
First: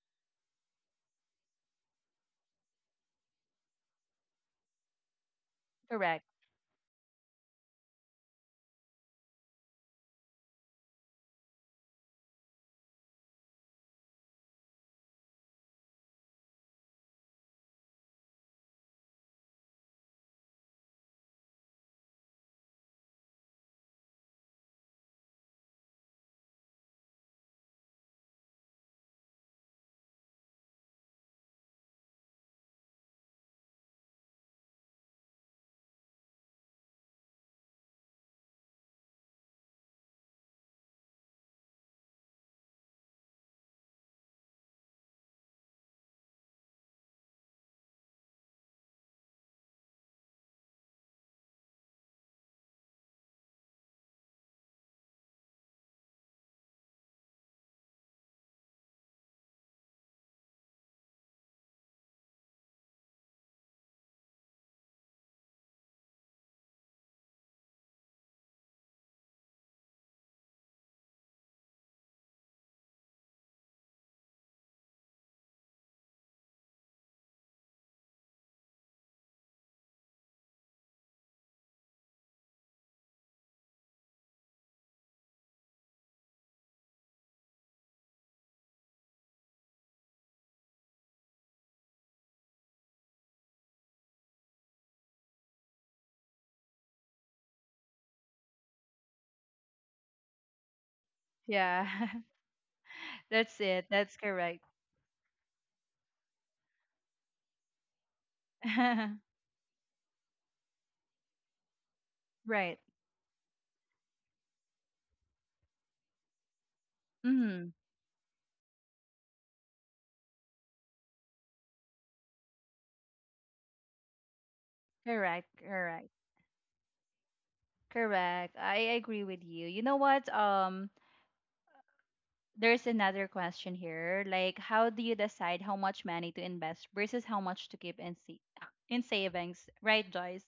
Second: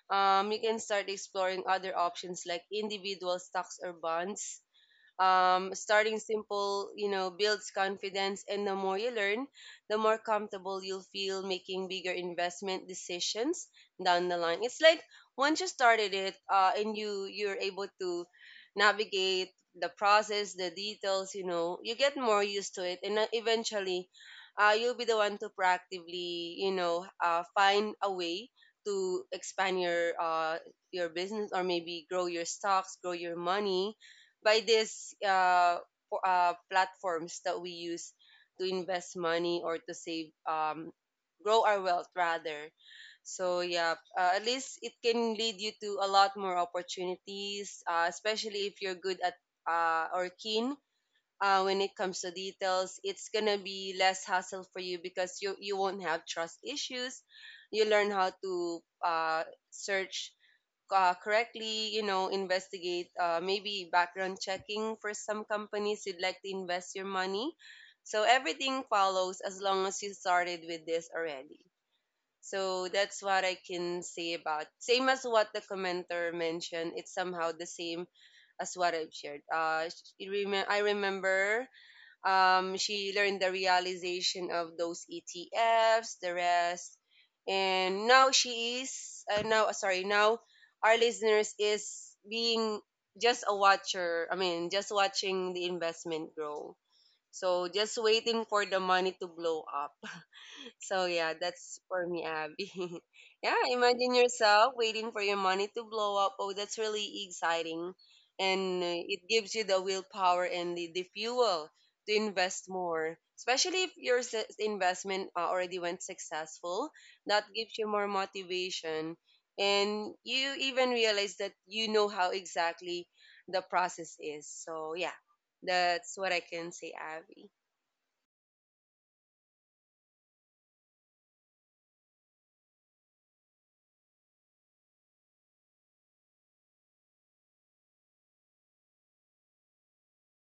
um, you can start exploring other options like individual stocks or bonds. Um, starting Correct. simple, you know, builds confidence, and the more you learn, the more comfortable you'll feel making bigger investment decisions down the line. It's like once you started it, uh, and you you're able to navigate the process, the details, you know, you get more used to it, and uh, eventually, uh, you'll be the one to proactively, you know, uh, find a way to expand your uh, your business, or maybe grow your stocks, grow your money by these uh, po- uh, platforms that we use to invest money or to save, um, grow our wealth rather. So yeah, uh, at least it can lead you to a lot more opportunities, uh, especially if you're good at, uh, or keen, uh, when it comes to details. It's gonna be less hassle for you because you you won't have trust issues. You learn how to uh, search uh, correctly, you know, investigate, uh, maybe background checking for some companies you'd like to invest your money. So everything follows as long as you started with this already. So that's what I can say about. Same as what the commenter mentioned, it's somehow the same as what I've shared. Uh, sh- you remem- I remember, um, she learned the realization of those E T Fs, the rest, and now she is uh, now uh, sorry, now our listeners is being just a watcher. I mean, just watching the investment grow. So just waiting for the money to blow up. So yeah, that's Yeah, for me, Abby. Yeah, that's it, imagine that's correct. yourself waiting for your money to blow up. Oh, that's really exciting, and uh, it gives you the willpower and the, the fuel to invest Right. more. Especially if your s- investment uh, already went successful, that Mm. gives you more motivation, and you even realize that you know how exactly the process is. So yeah, Correct, correct, that's what I can say, Abby. correct, I agree with you. You know what, um there's another question here. Like, how do you decide how much money to invest versus how much to keep in sa- in savings? Right, Joyce?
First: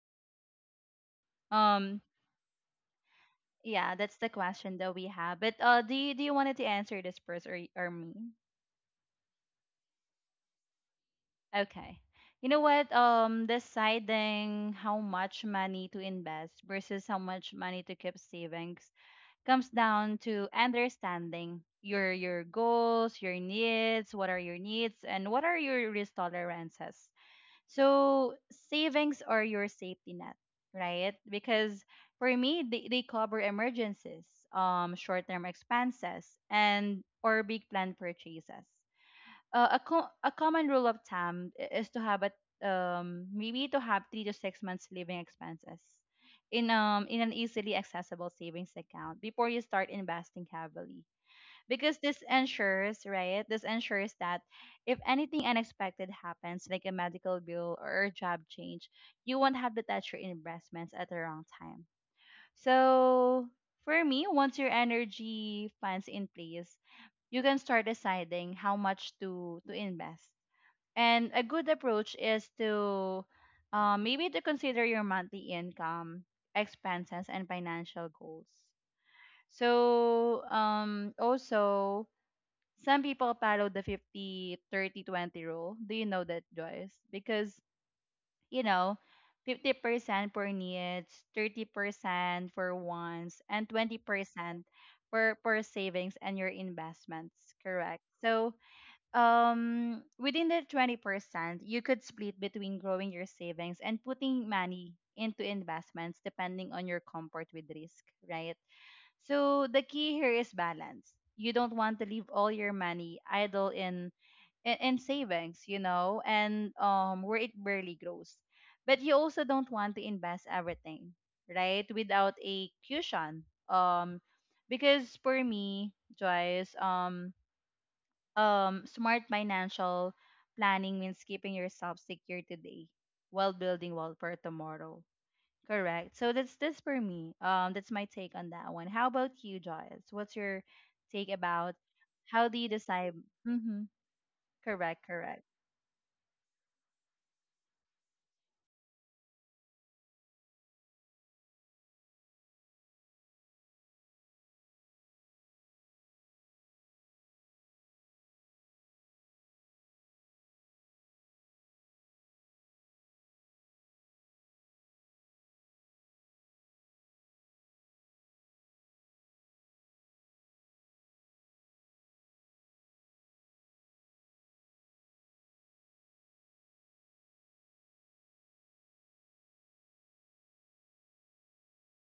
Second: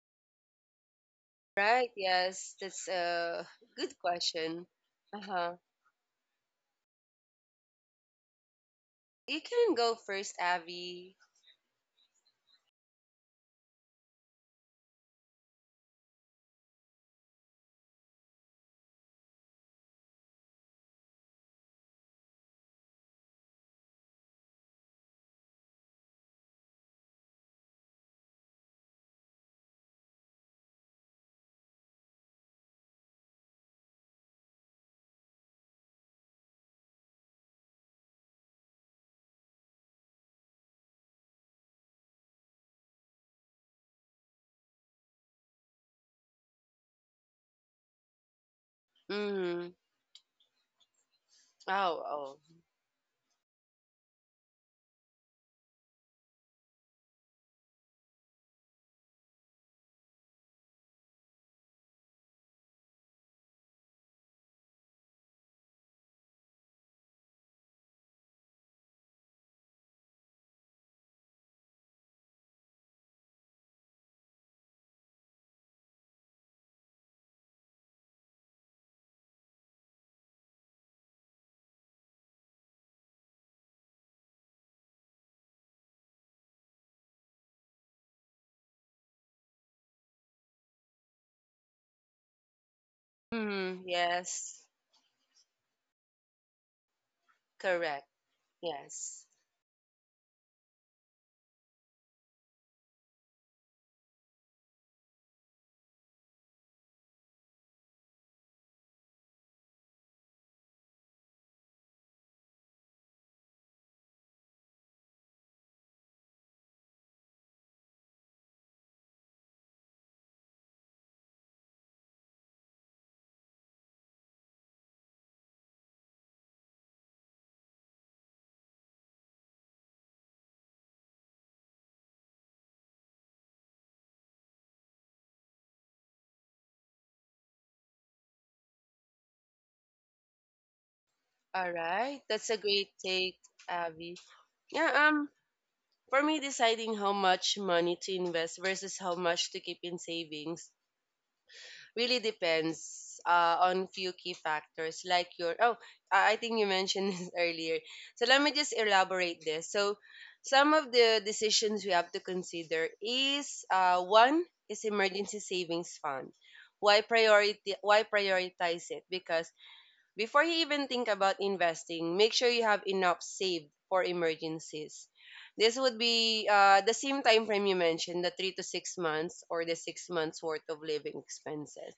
Right, Um, yes, that's a yeah, good that's the question. question that we have. But Uh-huh. uh, do you do you wanted to answer this first, or y- or me? You can go first, Abby. Okay. You know what? Um, deciding how much money to invest versus how much money to keep savings comes down to understanding your your goals, your needs, what are your needs, and what are your risk tolerances. So savings are your safety net, right? Because for me, they, they cover emergencies, um, short-term expenses, and or big plan purchases. Uh, a, co- a common rule of thumb i- is to have a, um, maybe to have three to six months living expenses in um in an easily accessible savings account before you Mm. start investing heavily, because Oh, this oh. ensures right this ensures that if anything unexpected happens, like a medical bill or a job change, you won't have to touch your investments at the wrong time. So for me, once your energy funds in place, you can start deciding how much to to invest. And a good approach is to, uh, maybe to consider your monthly income, expenses and financial goals. So um also, some people follow the fifty thirty twenty rule. Do you know that, Joyce? Because, you know, fifty percent for needs, thirty percent for wants, and Mm, yes. twenty percent for for savings and your investments, correct? Correct. So Yes. um within the twenty percent, you could split between growing your savings and putting money into investments, depending on your comfort with risk, right? So the key here is balance. You don't want to leave all your money idle in in, in savings, you know, and um where it barely grows. But you also don't want to invest everything, right, without a cushion. Um, because for me, Joyce, um um smart financial planning means keeping yourself secure today while building wealth for tomorrow. Correct. So that's this for me. Um, that's my take on that one. How about you, Joyce? What's your take All about right. how That's do a you great decide? take, Mm-hmm. Abby. Correct. Yeah, um, Correct. for me, deciding how much money to invest versus how much to keep in savings really depends uh, on few key factors like your. Oh, I I think you mentioned this earlier, so let me just elaborate this. So some of the decisions we have to consider is uh, one is emergency savings fund. Why priority why prioritize it? Because before you even think about investing, make sure you have enough saved for emergencies. This would be uh, the same time frame you mentioned, the three to six months, or the six months worth of living expenses.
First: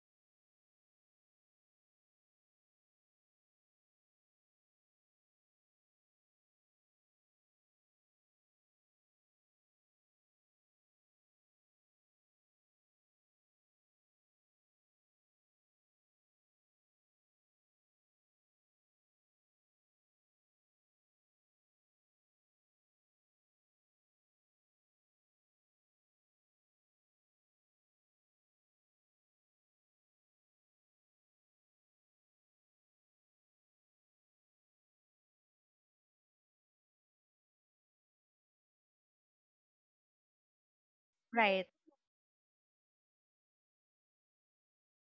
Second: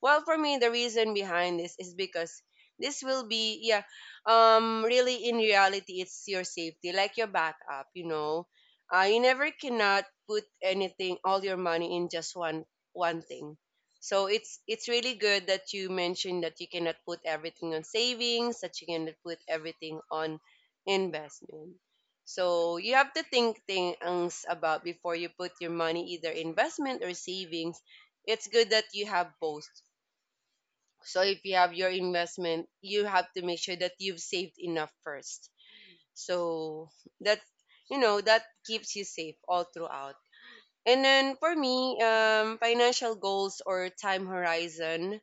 Well, for me, the reason behind this is because this will be, yeah, um, really in reality, it's your safety, like your backup, you know. Uh, you never cannot put anything, all your money in just one one thing. So it's it's really good that you mentioned that you cannot put everything on savings, that you cannot put everything on investment. So you have to think things about before you put your money either investment or savings. It's good that you have both. So if you have your investment, you have to make sure that you've saved enough first. So that you know that keeps you safe all throughout. And then for Right. me, um, financial goals or time horizon.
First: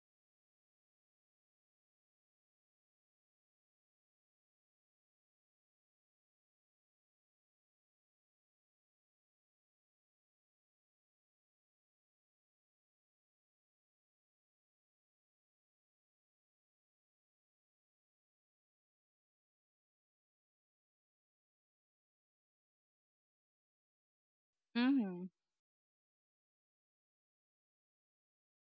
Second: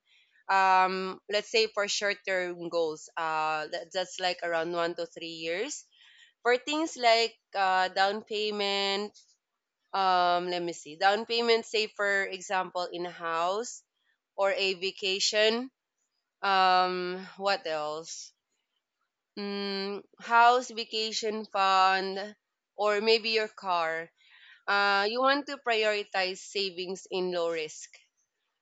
Um, let's say for short-term goals, uh, that, that's like around one to three years. For things like uh, down payment, um, let me see, down payment, say for example, in a house or a vacation. Um, what else? Mm, house, vacation fund, or maybe your car. Uh, you Mm-hmm. want to prioritize savings in low risk,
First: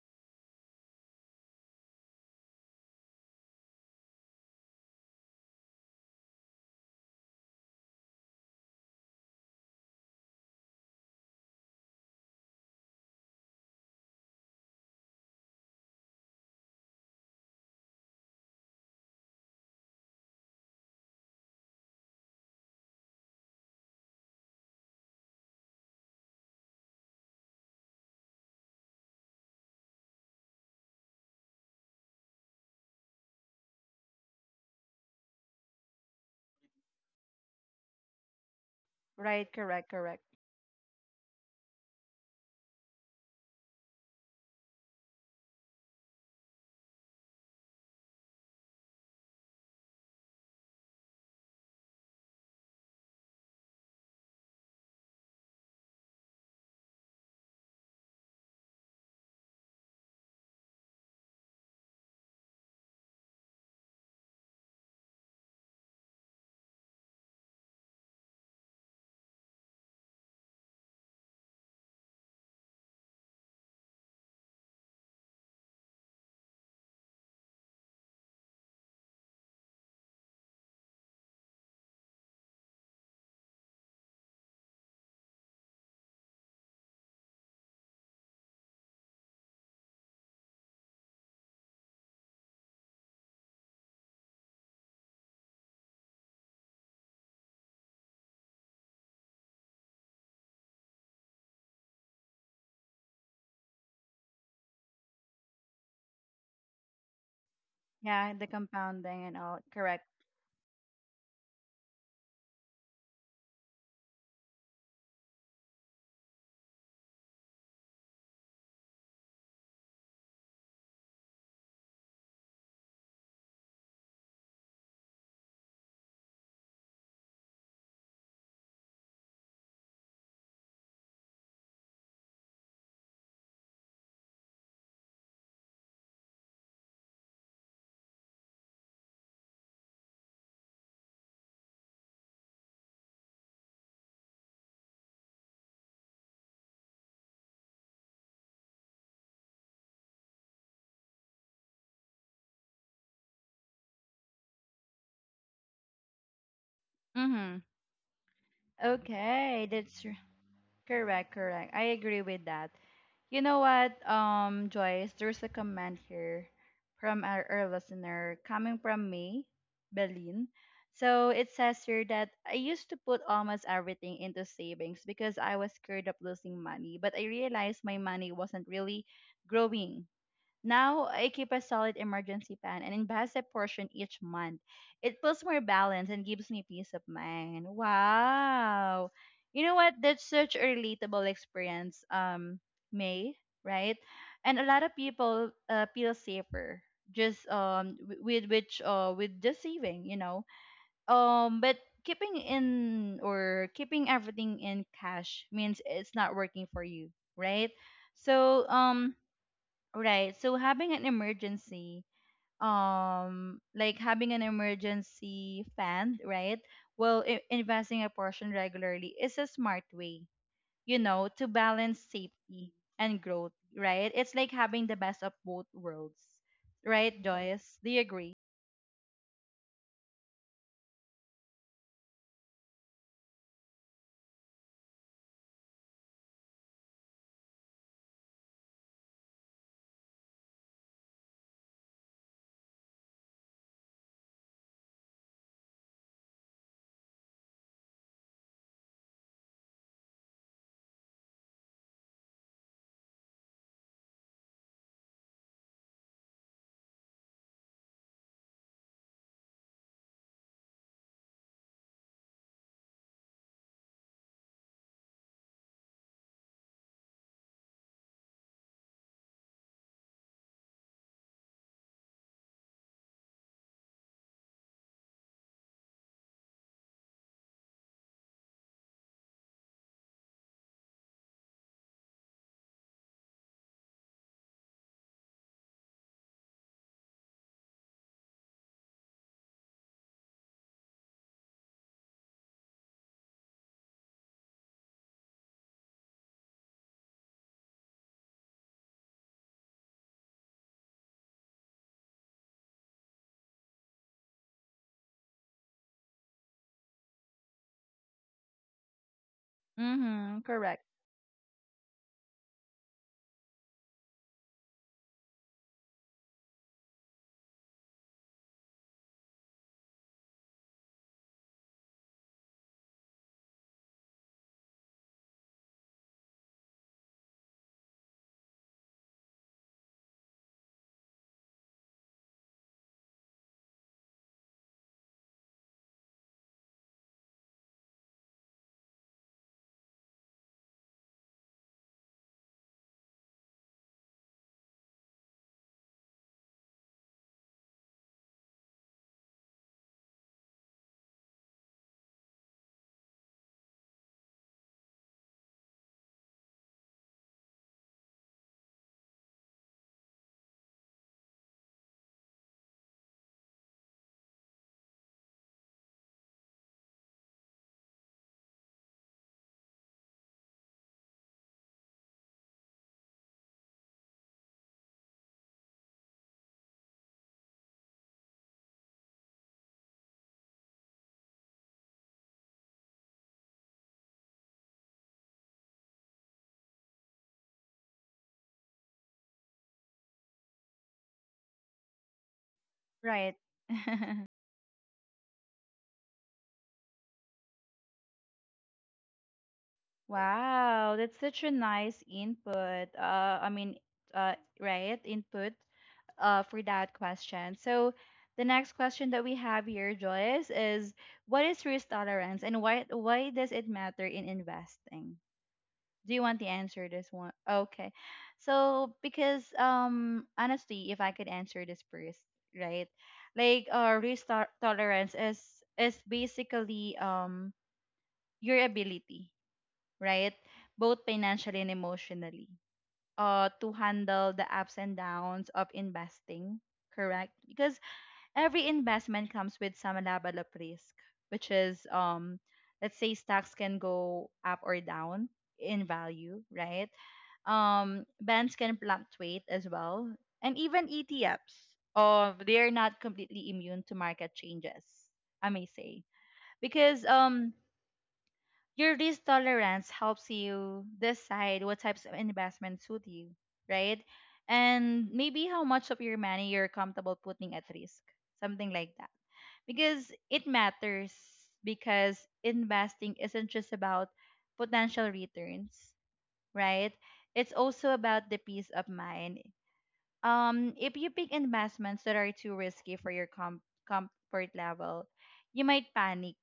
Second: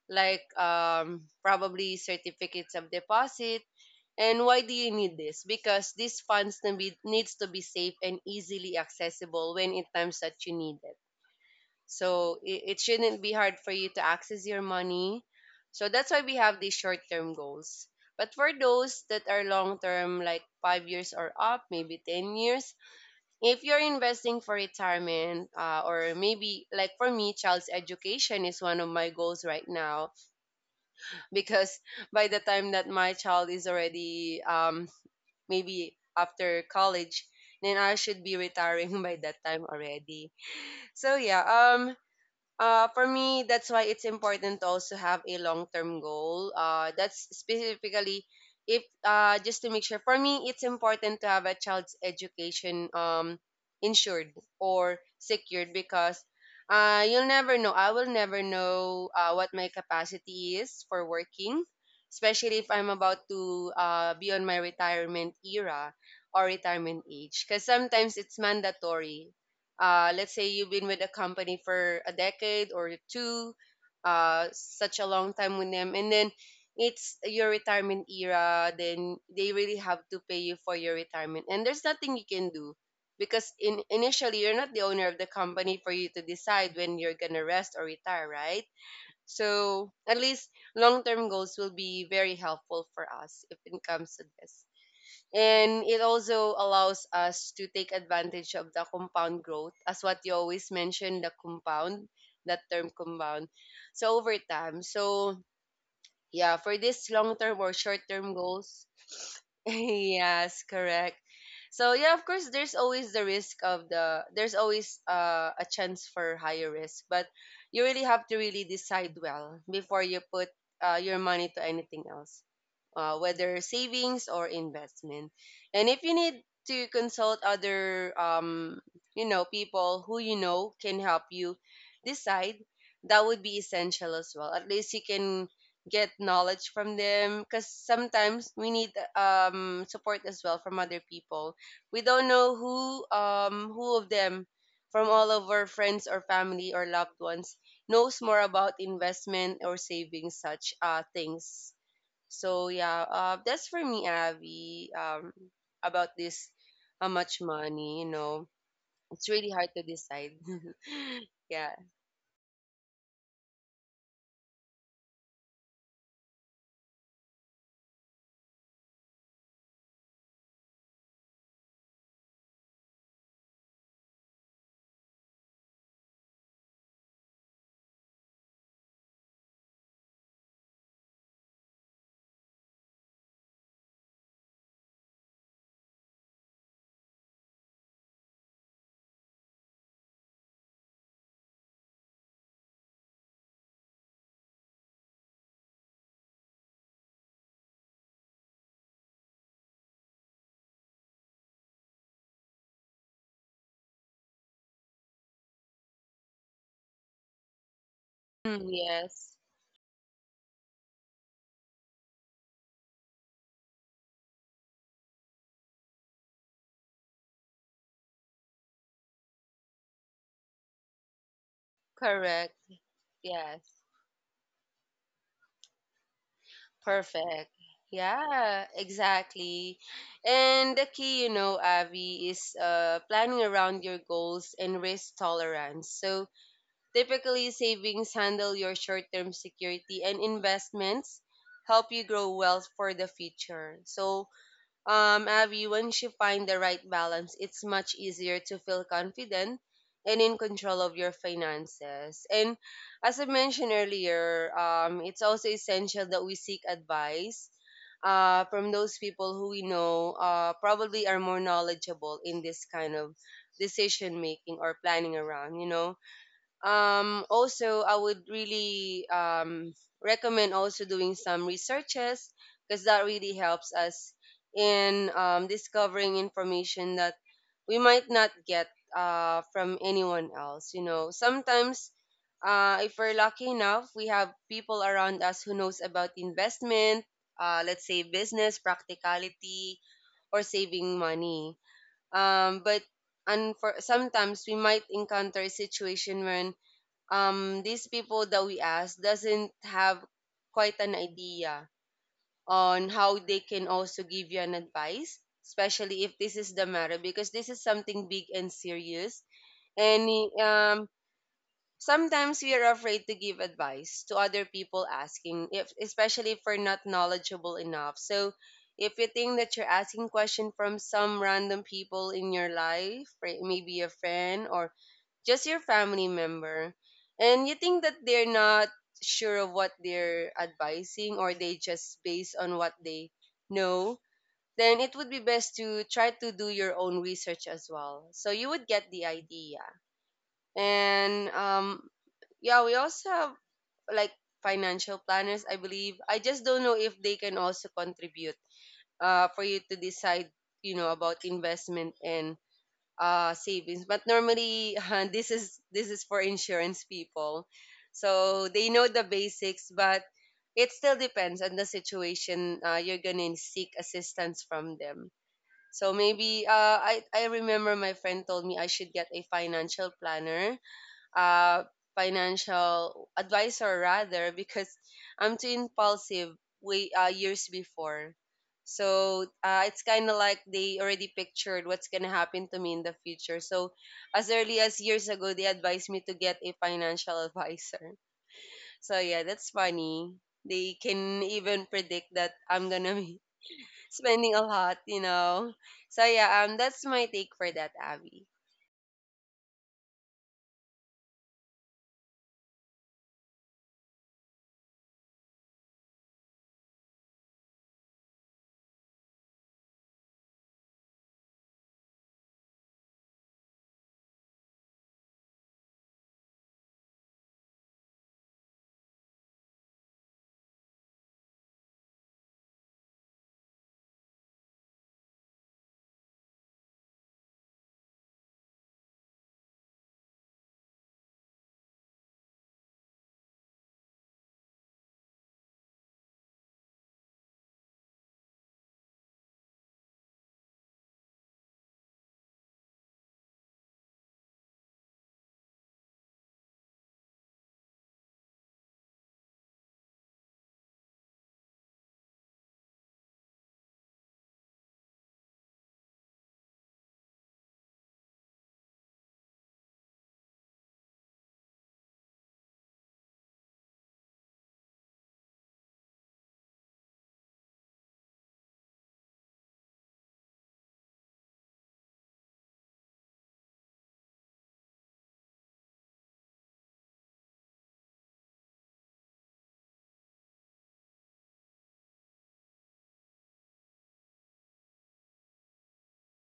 like um, probably certificates of deposit. And why do you need this? Because these funds to be, needs to be safe and easily accessible when in times that you need it. So it, it shouldn't be hard for you to access your money. So that's why we have these short term goals. But for those that are long term, like five years or up, maybe ten years, if you're investing for retirement, uh, or maybe like for me, child's education is one of my goals right now because by the time that my child is already um, maybe after college, then I should be retiring by that Right. time Correct. Correct. already. So yeah, um, uh, for me, that's why it's important to also have a long-term goal. Uh, that's specifically if uh, just to make sure. For me, it's important to have a child's education um insured or secured because uh, you'll never know. I will never know uh, what my capacity is for working, especially if I'm about to uh, be on my retirement era or retirement age. Because sometimes it's mandatory, uh, let's say you've been with a company for a decade or two, uh, such a long time with them, and then it's your retirement era, then they really have to pay you for your retirement, and there's nothing you can do because in initially you're not the owner of the company for you to decide when you're gonna rest or retire, right? So at least long term goals will be very helpful for us if it comes to this, and it also allows us to take advantage of the compound growth as what you always mentioned, the compound, that term compound, so over time. So yeah, for this long term or short Yeah, term the goals. compounding and all. Correct. Yes, correct. So yeah, of course there's always the risk of the there's always uh, a chance for higher risk, but you really have to really decide well before you put uh, your money to anything else, uh, whether savings or investment. And if you need to consult other, um, you know, people who you know can help you decide, that would be essential as well. At least you can get knowledge from them because sometimes we need um, support as well from other people. We don't know who um, who of them from all of our friends or family or loved ones knows more about investment or savings such uh, things. So yeah, uh, that's for me, Avi. Um, about this, how much Mm-hmm. money? You know, it's really Okay, hard to that's r- decide. correct. Correct. Yeah. I agree with that. You know what, um, Joyce? There's a comment here from our, our listener coming from me, Berlin. So it says here that, I used to put almost everything into savings because I was scared of losing money, but I realized my money wasn't really growing. Now I keep a solid emergency plan and invest a portion each month. It feels more balanced and gives me peace of mind. Wow. You know what? That's such a relatable experience, um, May, right? And a lot of people, uh, feel safer just um w- with which uh with just saving, you know. Um, but keeping in, or keeping everything in cash, means it's not working for you, right? Mm, So um. yes. Right. So having an emergency, um, like having an emergency fund, right? Well, I- investing a portion regularly is a smart way, you know, to balance Correct. safety and growth, Yes. right? It's like having the best of both worlds, right, Perfect. Joyce? Do you agree? Yeah. Exactly. And the key, you know, Avi, is uh, planning around your goals and risk tolerance. So typically, savings handle your short-term security, and investments help you grow wealth for the future. So um, Abby, once you find the right balance, it's much easier to feel confident and in control of your finances. And as I mentioned earlier, um, it's also essential that we seek advice uh, from those people who we know uh, probably are more knowledgeable in this kind of decision making or planning around, you know. Um also i would really um recommend also doing some researches because that really helps us in um, discovering information that we might not get uh, from anyone else, you know. Sometimes uh, if we're lucky enough we have people around us who knows about investment, uh, let's say business practicality or saving money. Um, but and for sometimes we might encounter a situation when um, these people that we ask doesn't have quite an idea on how they can also give you an advice, especially if this is the matter, because this is something big and serious. And Mm-hmm. Correct. um, sometimes we are afraid to give advice to other people asking, if, especially if we're not knowledgeable enough. So if you think that you're asking question from some random people in your life, right, maybe a friend or just your family member, and you think that they're not sure of what they're advising or they just based on what they know, then it would be best to try to do your own research as well. So you would get the idea. And um, yeah, we also have like financial planners, I believe. I just don't know if they can also contribute uh, for you to decide, you know, about investment and uh, savings. But normally, this is this is for insurance people, so they know the basics. But it still depends on the situation. Uh, you're gonna seek assistance from them. So maybe uh, I I remember my friend told me I should get a financial planner, uh, financial advisor rather, because I'm too impulsive way uh, years before. So uh, it's kind of like they already pictured what's gonna happen to me in the future. So as early as years ago, they advised me to get a financial advisor. So yeah, that's funny. They can even predict that I'm gonna be Right. spending a lot, you know. So yeah, um, that's my take for that, Abby. Wow, that's such a nice input. Uh, I mean, uh, right, input, uh, for that question. So the next question that we have here, Joyce, is, what is risk tolerance and why why does it matter in investing? Do you want to answer this one? Okay. So because um honestly, if I could answer this first, right? Like, uh, risk to- tolerance is is basically, um, your ability, right? Both financially and emotionally, uh, to handle the ups and downs of investing, correct? Because every investment comes with some level of risk, which is, um, let's say stocks can go up or down in value, right? Um, bands can fluctuate as well. And even E T Fs, uh, they are not completely immune to market changes, I may say. Because um your risk tolerance helps you decide what types of investments suit you, right? And maybe how much of your money you're comfortable putting at risk, something like that because it matters because investing isn't just about potential returns, right. It's also about the peace of mind. Um if you pick investments that are too risky for your com- comfort level, you might panic,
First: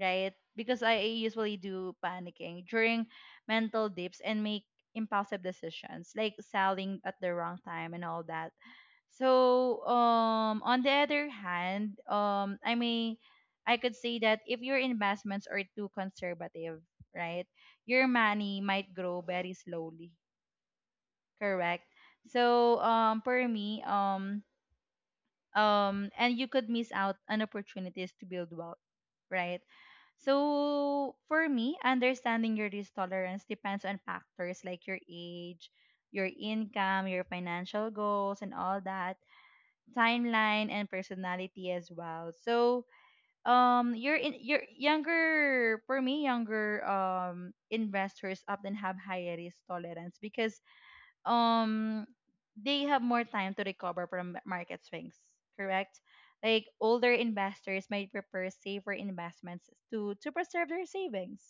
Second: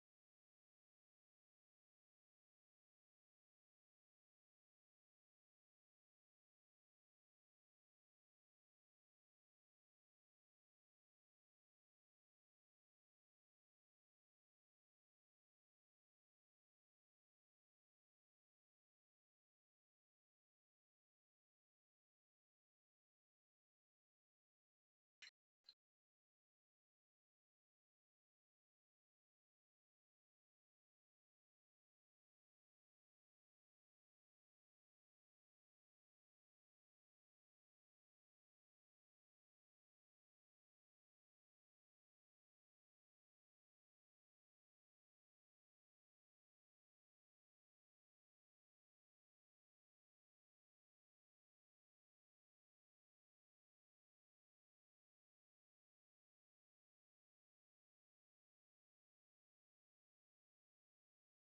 right? Because I usually do panicking during mental dips and make impulsive decisions like selling at the wrong time and all that. So, um, on the other hand, um, I mean, I could say that if your investments are too conservative, right, your money might grow very slowly, correct? So, um, for me, um, um, and you could miss out on opportunities to build wealth, right? So, for me, understanding your risk tolerance depends on factors like your age, your income, your financial goals, and all that, timeline and personality as well. So um your in your younger for me younger um investors often have higher risk tolerance because um they have more time to recover from market swings, correct? Like older investors might prefer safer investments to to preserve their savings,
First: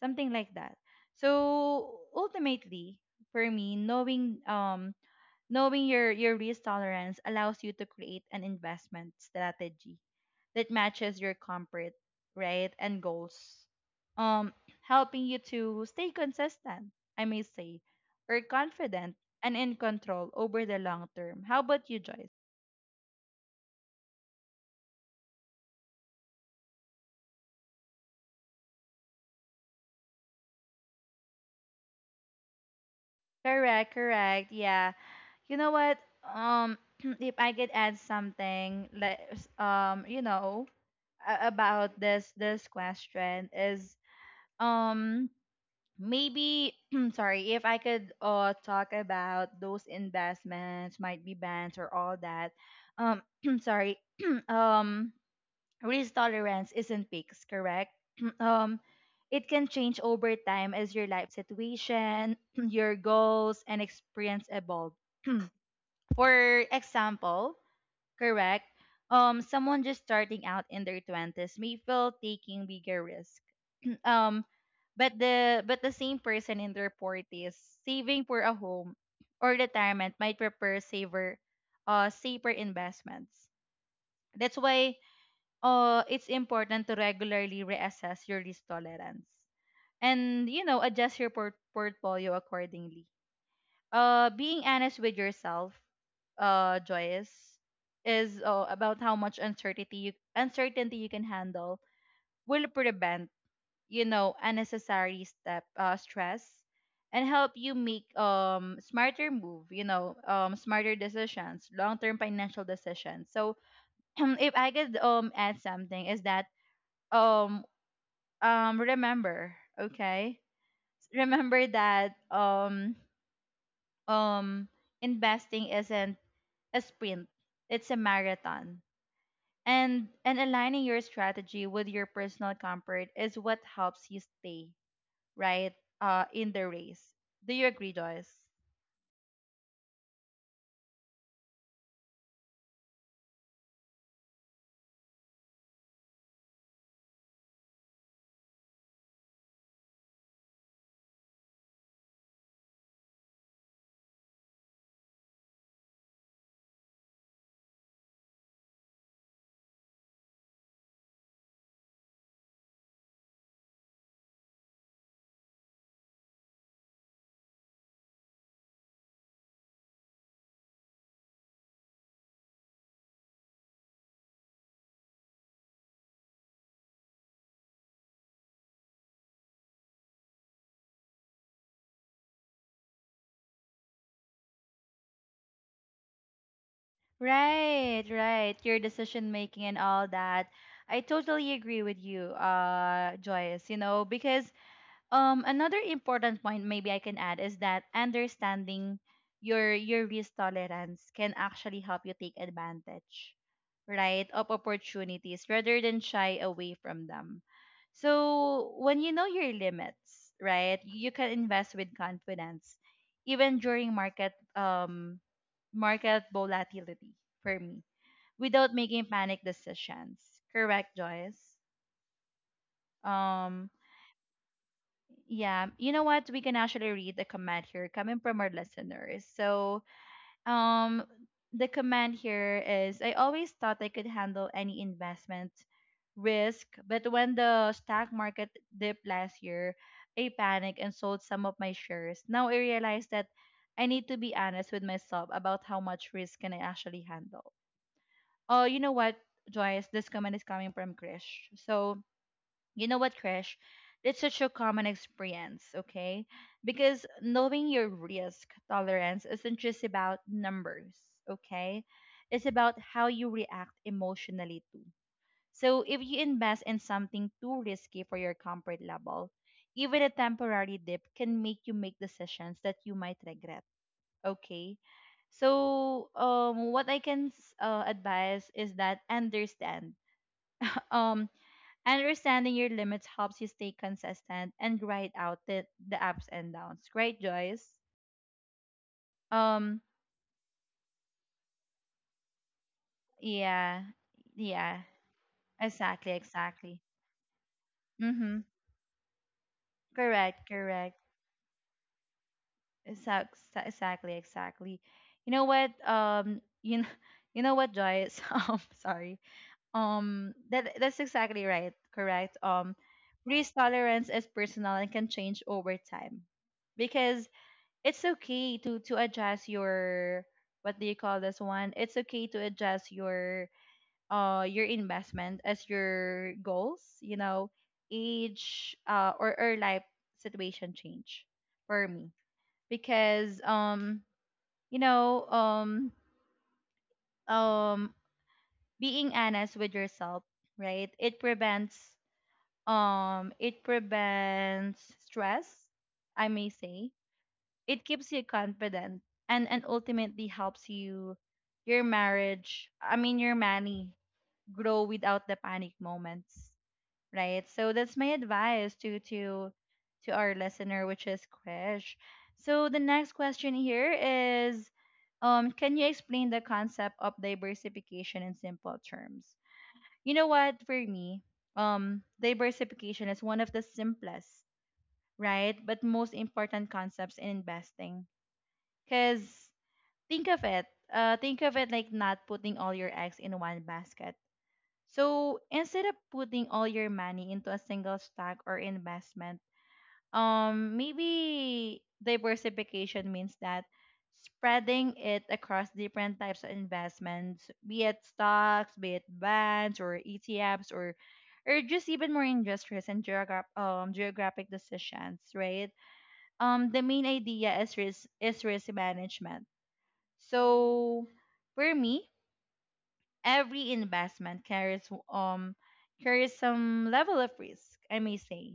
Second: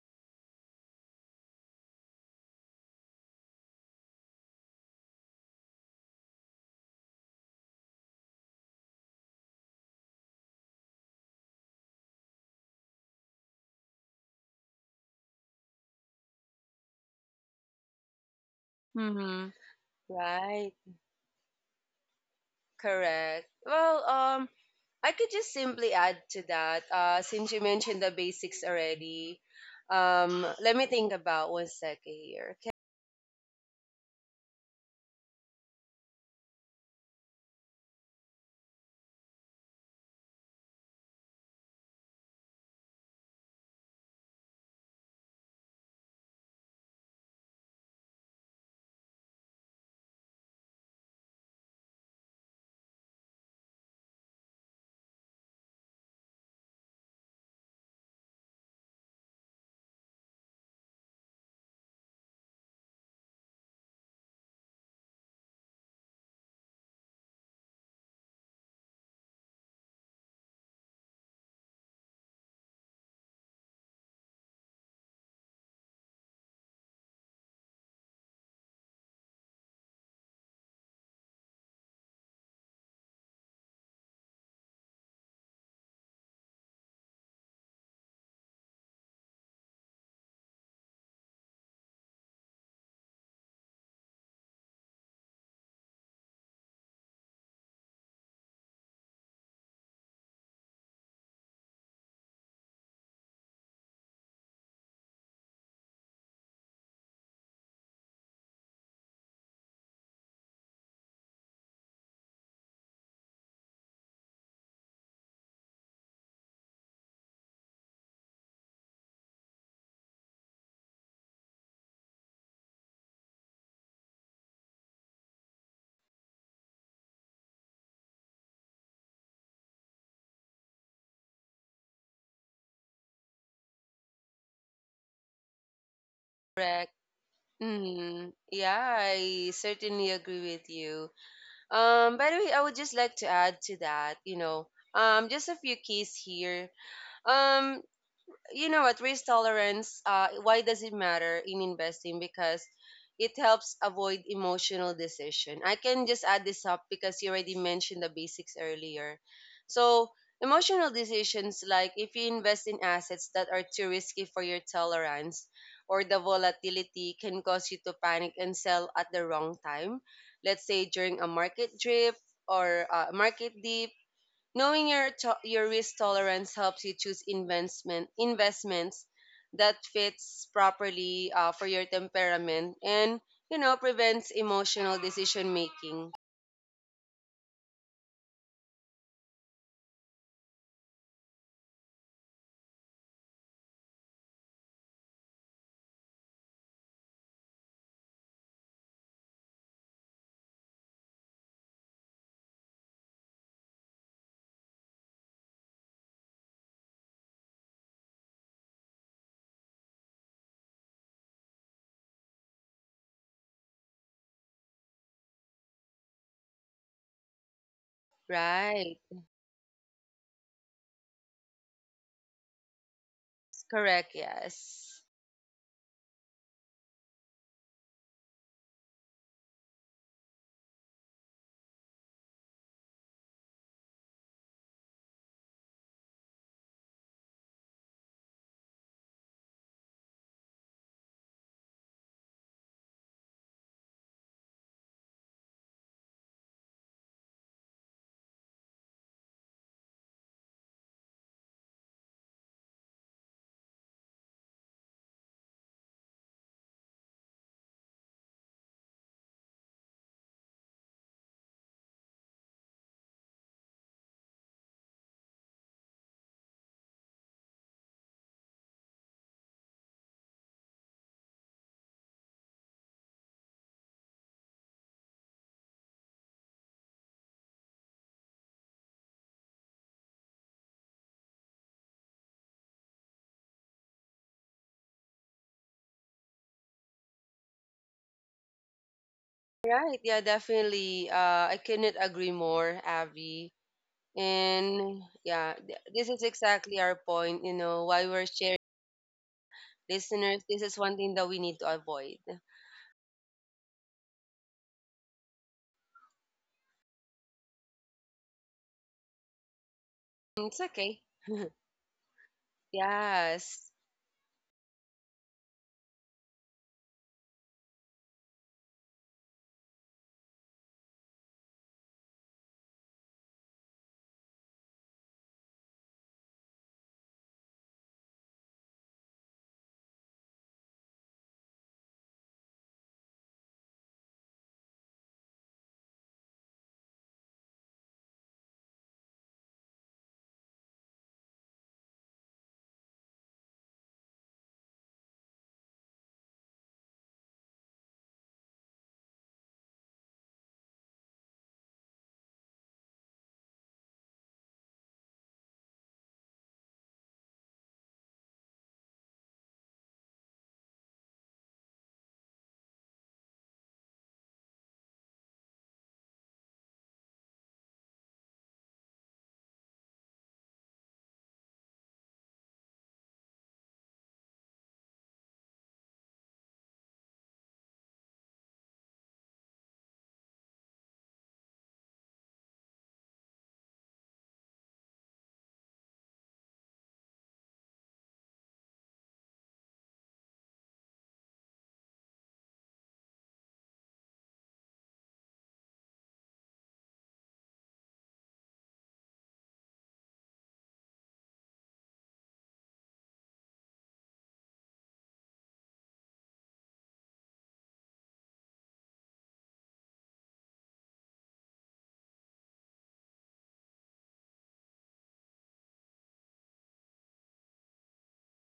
something like that. So ultimately, for me, knowing um knowing your, your risk tolerance allows you to create an investment strategy that matches your comfort, right, and goals, um, helping you to stay consistent, I may say, or confident and in control over Right. the long term. How about you, Joyce? Correct. Well, um, I could just simply add to that. Uh, since you mentioned the basics already, um, let me think about one second here. Correct, correct. Yeah. You know what? Um, if I could add something, like, um, you know, a- about this this question is, um, maybe sorry, if I could uh talk about those investments might be bands or all that. um Sorry. um Risk tolerance isn't fixed, correct. um it can change over time as your life situation, your goals and experience evolve. For example, correct. Um someone just starting out in their twenties may feel taking bigger risks. um but the but the same person in their forties, saving for a home or retirement, might prefer saver uh safer investments. That's why uh it's important to regularly reassess your risk tolerance and, you know, adjust your port- portfolio accordingly. Uh being honest with yourself, uh Joyous, is, uh, about how much uncertainty you uncertainty you can handle will prevent, you know, unnecessary step uh, stress, and help you make um smarter move, you know, um smarter decisions, long-term financial decisions. So if I could um add something, is that um um remember, okay? Remember that um um investing isn't a sprint, it's a marathon. And and aligning your strategy with your personal comfort is what helps you stay right, uh, in the Correct. race. Do you agree, Joyce? Mm, yeah, I certainly agree with you. Um, by the way, I would just like to add to that, you know, um, just a few keys here. Um, you know what risk tolerance, uh, why does it matter in investing, because it helps avoid emotional decision. I can just add this up because you already mentioned the basics earlier. So emotional decisions, like if you invest in assets that are too risky for your tolerance or the volatility, can cause you to panic and sell at the wrong time, let's say during a market drip or a market dip. Knowing your to- your risk tolerance helps you choose investment investments that fits properly uh, for your temperament, and you know prevents emotional decision making. Right, right. Your decision making and all that. I totally agree with you, uh, Joyce, you know, because Um, another important point maybe I can add is that understanding your your risk tolerance can actually help you take advantage, right, of opportunities rather than shy away from them. So when you know your limits, right, you can invest with confidence, even during market um market volatility for me, without Right. making panic decisions. Correct, Joyce. Um, Correct. Yes. yeah, you know what? We can actually read the comment here coming from our listeners. So, um, the comment here is: I always thought I could handle any investment risk, but when the stock market dipped last year, I panicked and sold some of my shares. Now I realize that I need to be honest with myself about how much risk can I actually handle. Oh, you know what, Joyce? This comment is coming from Krish. So, you know what, Krish? That's such a common experience, okay? Because knowing your risk tolerance isn't just about numbers, okay? It's about how you react emotionally too. So if you invest in something too risky for your comfort level, even a temporary dip can make you make decisions that you might regret, okay? So um, what I can s- uh, advise is that understand um understanding your limits helps you stay consistent and grind out the, the ups and downs. Great, Joyce. Um, Right. Yeah. Definitely. Uh, I couldn't agree more, Avi. yeah, yeah, And yeah, th- this exactly, is exactly exactly. our point. You know why we're Mm-hmm. sharing, listeners. Correct, This is one correct. thing that we need to avoid. Exac- exa- Exactly, exactly. You know what? Um, you know, you know what, Joyce? Um, sorry. Um, It's that that's okay. exactly right. Correct. Um, risk Yes. tolerance is personal and can change over time because it's okay to to adjust your, what do you call this one, it's okay to adjust your uh your investment as your goals, you know, age, uh or, or life situation change, for me, because um you know um um being honest with yourself, right, it prevents um it prevents stress, I may say. It keeps you confident, and and ultimately helps you, your marriage, I mean, your money, grow without the panic moments, right? So that's my advice to to to our listener, which is Krish. So the next question here is, um can you explain the concept of diversification in simple terms? You know what, for me, um diversification is one of the simplest, right, but most important concepts in investing, because think of it, uh, think of it like not putting all your eggs in one basket. So instead of putting all your money into a single stock or investment, um, maybe diversification means that spreading it across different types of investments, be it stocks, be it bonds or E T Fs, or or just even more industrious and geograph- um, geographic decisions, right? Um, the main idea is risk is risk management. So for me, every investment carries um carries some level of risk, I may say.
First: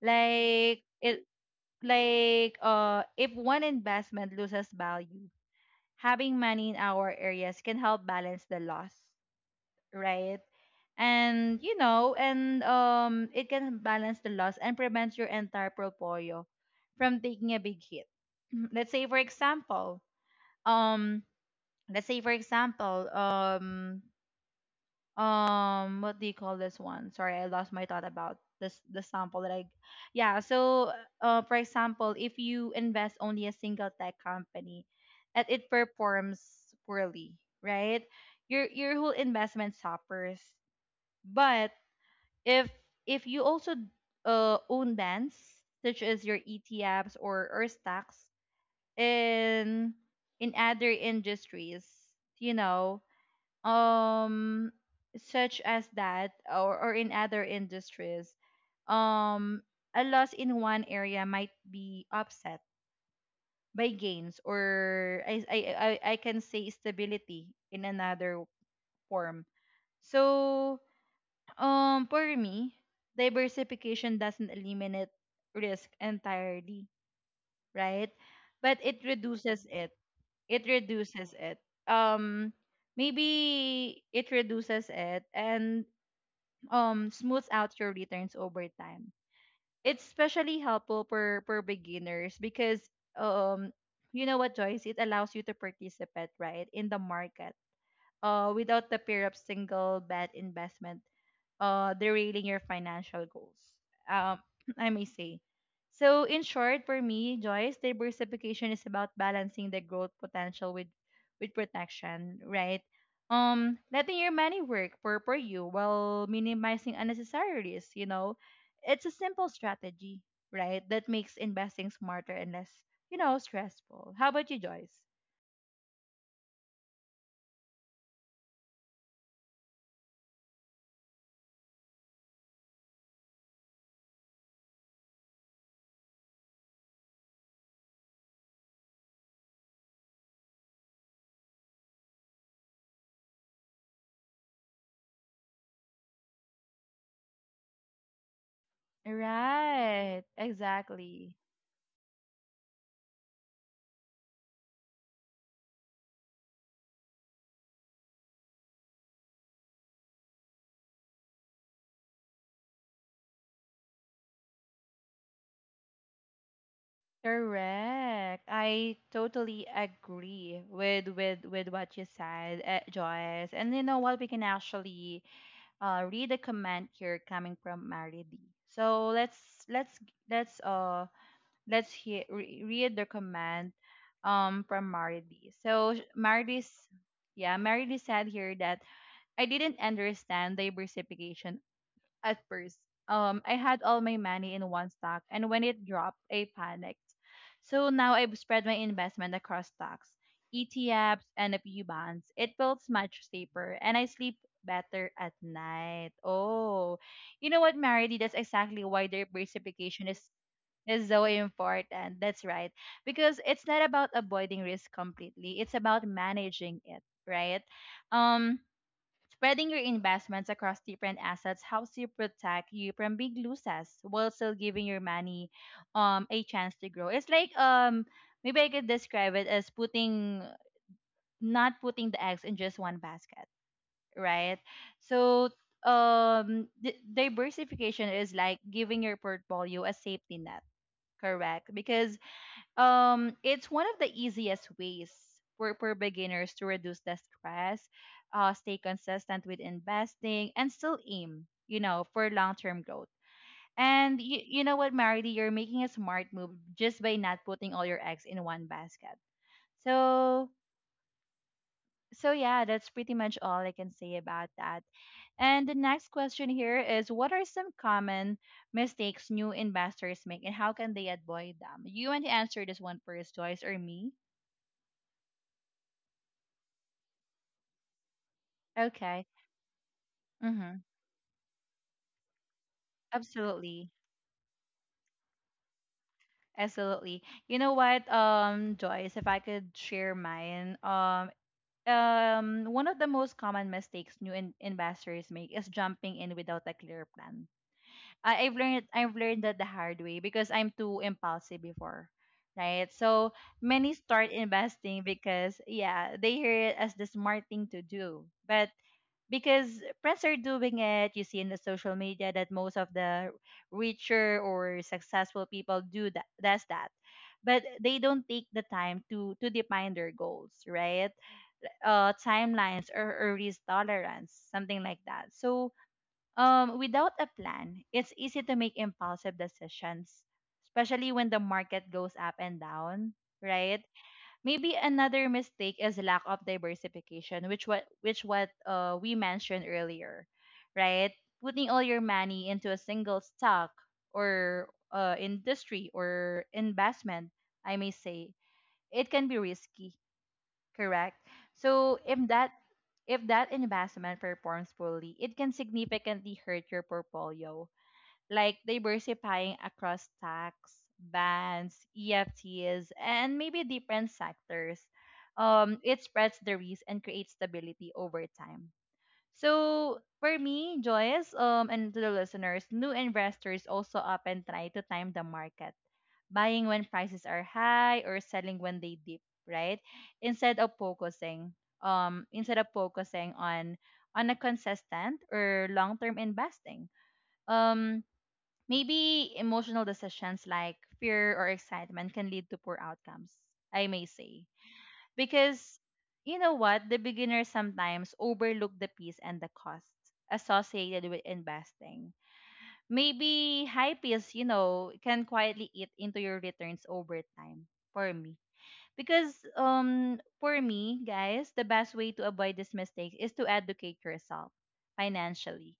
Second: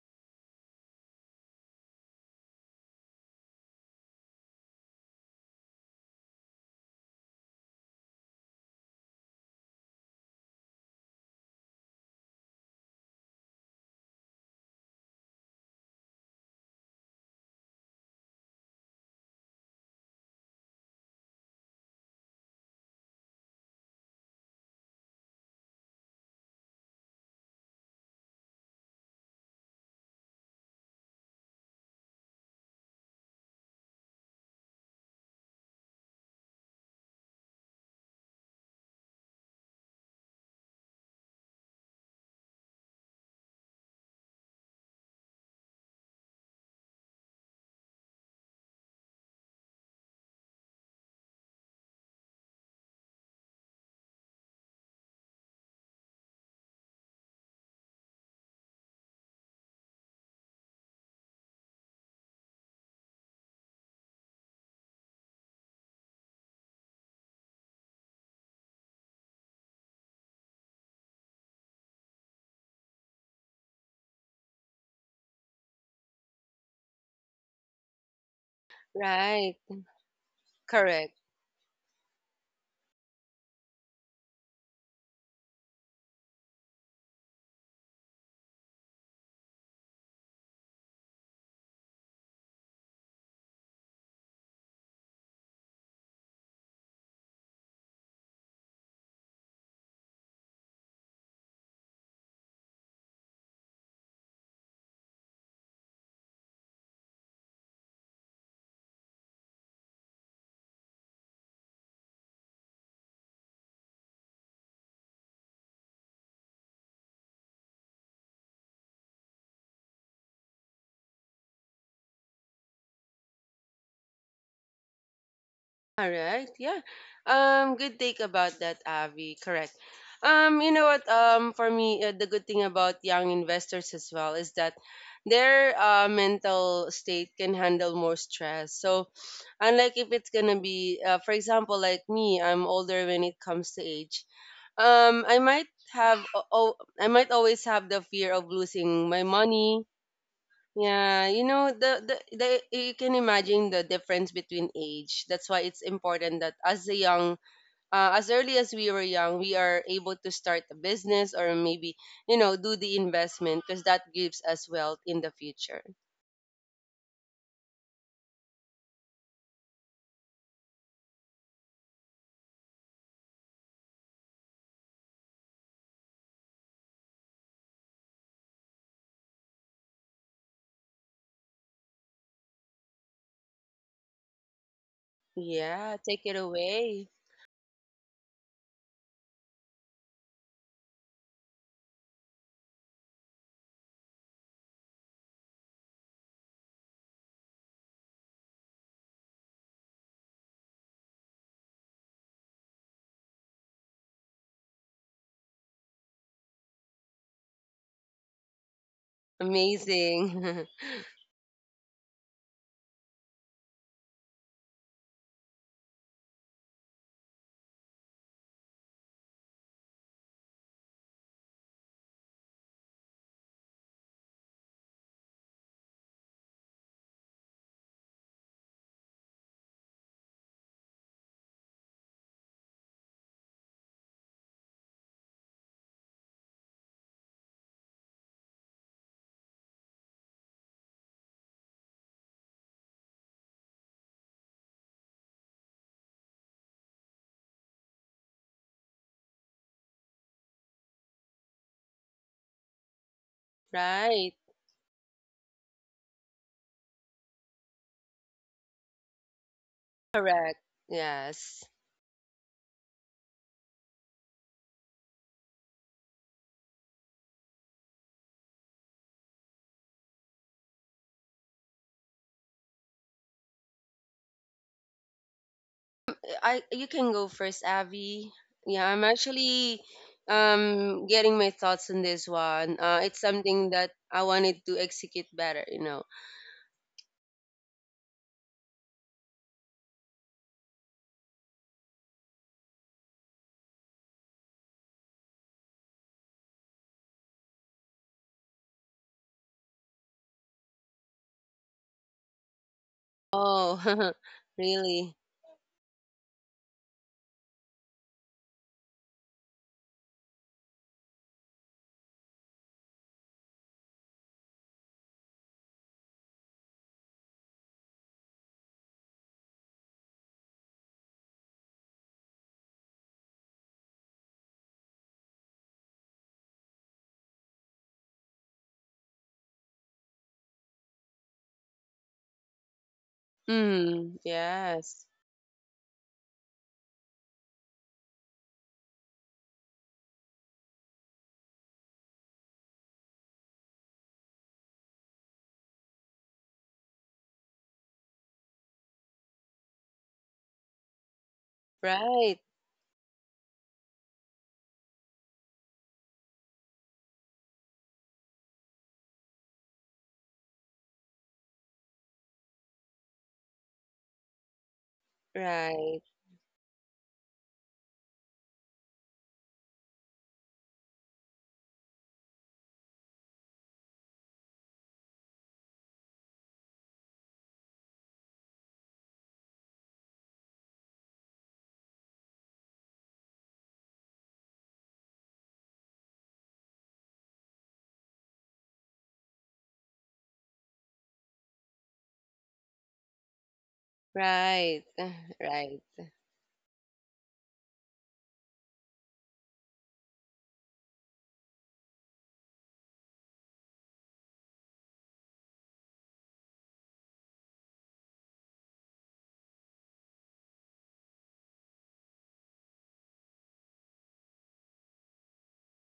Like it like uh if one investment loses value, having money in our areas can help balance the loss, right? And you know, and um it can balance the loss and prevent your entire portfolio from taking a big hit. Let's say for example, um let's say for example um um what do you call this one sorry, I lost my thought about this, the sample that I, yeah. So uh for example, if you invest only a single tech company and it performs poorly, right, your your whole investment suffers. But if if you also uh own bands such as your ETFs or or stocks in in other industries, you know, um such as that or, or in other industries, um a loss in one area might be offset by gains, or I, I, I I can say stability in another form. So um for me, diversification doesn't eliminate risk entirely, right, but it Right. reduces it, it Correct. reduces it, um maybe it reduces it and um smooths out your returns over time. It's especially helpful for for beginners because um you know what, Joyce, it allows you to participate, right, in the market, uh without the fear of single bad investment uh, derailing your financial goals, um, I may say. So, in short, for me, Joyce, diversification is about balancing the growth potential with with protection, right? Um, letting your money work for for you while minimizing unnecessary risks. You know, it's a simple strategy, right, that makes investing smarter and less, you know, stressful. How about you, Joyce? All right. Yeah. Um, good take about that, Avi. Correct. Um, you know what? Um, for me, uh, the good thing about young investors as well is that their uh, mental state can handle more stress. So, unlike if it's gonna be, uh, for example, like me, I'm older when it comes to age. Um, I might have, oh, I might always have the fear of losing my money. Right, Yeah, exactly. you know the, the the you can imagine the difference between age. That's why it's important that as a young, uh, as early as we were young, we are able to start a business or maybe you know do the investment because that gives us wealth in the future. Correct. I totally agree with with with what you said, uh, Joyce. And you know what? We can actually uh, read a comment here coming from Maridi. So let's let's let's uh let's hear re- read the comment um from Maridi. So Yeah, sh- take it Maridi's, away. yeah, Maridi said here that: I didn't understand diversification at first, um, I had all my money in one stock, and when it dropped, I panicked. So now I've spread my investment across stocks, E T Fs, and a few bonds. It feels much safer, and I sleep better at night. Oh, you know what, Marity? That's exactly why diversification is Amazing. is so important. That's right, because it's not about avoiding risk completely. It's about managing it, right? Um, spreading your investments across different assets helps you protect you from big losses while still giving your money um a chance to grow. It's like um maybe I could describe it as putting, not putting the eggs in just one basket, right? So um di- diversification is like giving your portfolio a safety net, correct? Because um, it's one of the easiest ways for, for beginners to reduce the stress, uh, stay consistent with investing, and still aim, you know, for long-term growth. And Right? you, you know what, Marity, you're making a smart move just by not putting all your eggs in one basket. So, Correct. Yes. so yeah, that's pretty much all I can say about that. And the next question here is, what are some common mistakes new investors make, and how can they avoid them? You want to answer this one first, Joyce, or me? I you can go first, Abby. Yeah, I'm Okay. actually um Mm-hmm. getting my thoughts on this one. Uh, it's something Absolutely. that I wanted to execute better, you know. Absolutely. You know what, um, Joyce, if I could share mine, um, um, one of the most common mistakes new in- investors make is jumping in without a clear plan. I- I've learned I've learned that the hard way because I'm too impulsive before, right? So many Oh, start investing really? because yeah, they hear it as the smart thing to do, but because friends are doing it. You see in the social media that most of the richer or successful people do that does that. But they don't take the time to to define their goals, right? Uh, timelines or, or risk tolerance, something like that. So um, without a plan, it's easy to make impulsive decisions, especially when the market goes up and down, right? Mm, Maybe yes. another mistake is lack of diversification, which what which what uh, we mentioned earlier, right? Putting all your money into a single stock or uh, industry or investment, I may say, it can be risky, correct? So if Right, that if that investment performs poorly, it can significantly hurt your portfolio like diversifying across tax, bans, E F Ts, and maybe different sectors. Um, right, It spreads the risk and creates stability over time. So for me, Joyce, um, and to the listeners, new investors also often try to time the market, buying when prices are high or selling when they dip, right? Instead of focusing, um, Instead of focusing on on a consistent or long-term investing. Um, Maybe emotional decisions like fear or excitement can lead to poor outcomes, I may say. right, right, Because you know what? The beginners sometimes overlook the peace and the cost associated with investing. Maybe high peace, you know, can quietly eat into your returns over time for me. Because um for me, guys, the best way to avoid this mistake is to educate yourself financially.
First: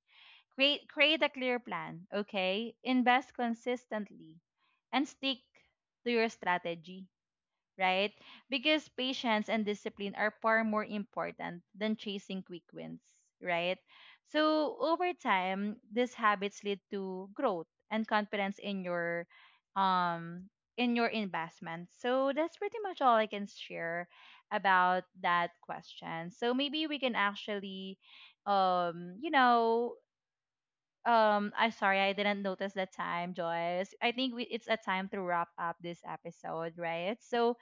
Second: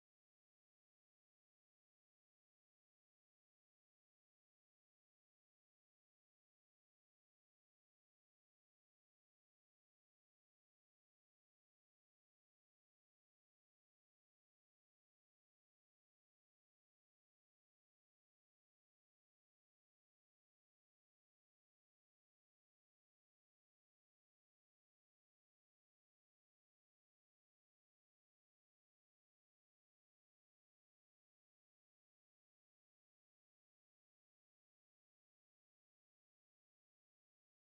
Create create a clear plan, okay? Invest consistently and stick to your strategy, right? Because patience and discipline are far more important than chasing quick wins, right? So over time, these habits lead to growth and confidence in your um in your investment. So that's pretty much all I can share about that question. So maybe we can actually um you know um, I sorry, I didn't notice the time, Joyce. I think we, it's a time to wrap up this episode, right? So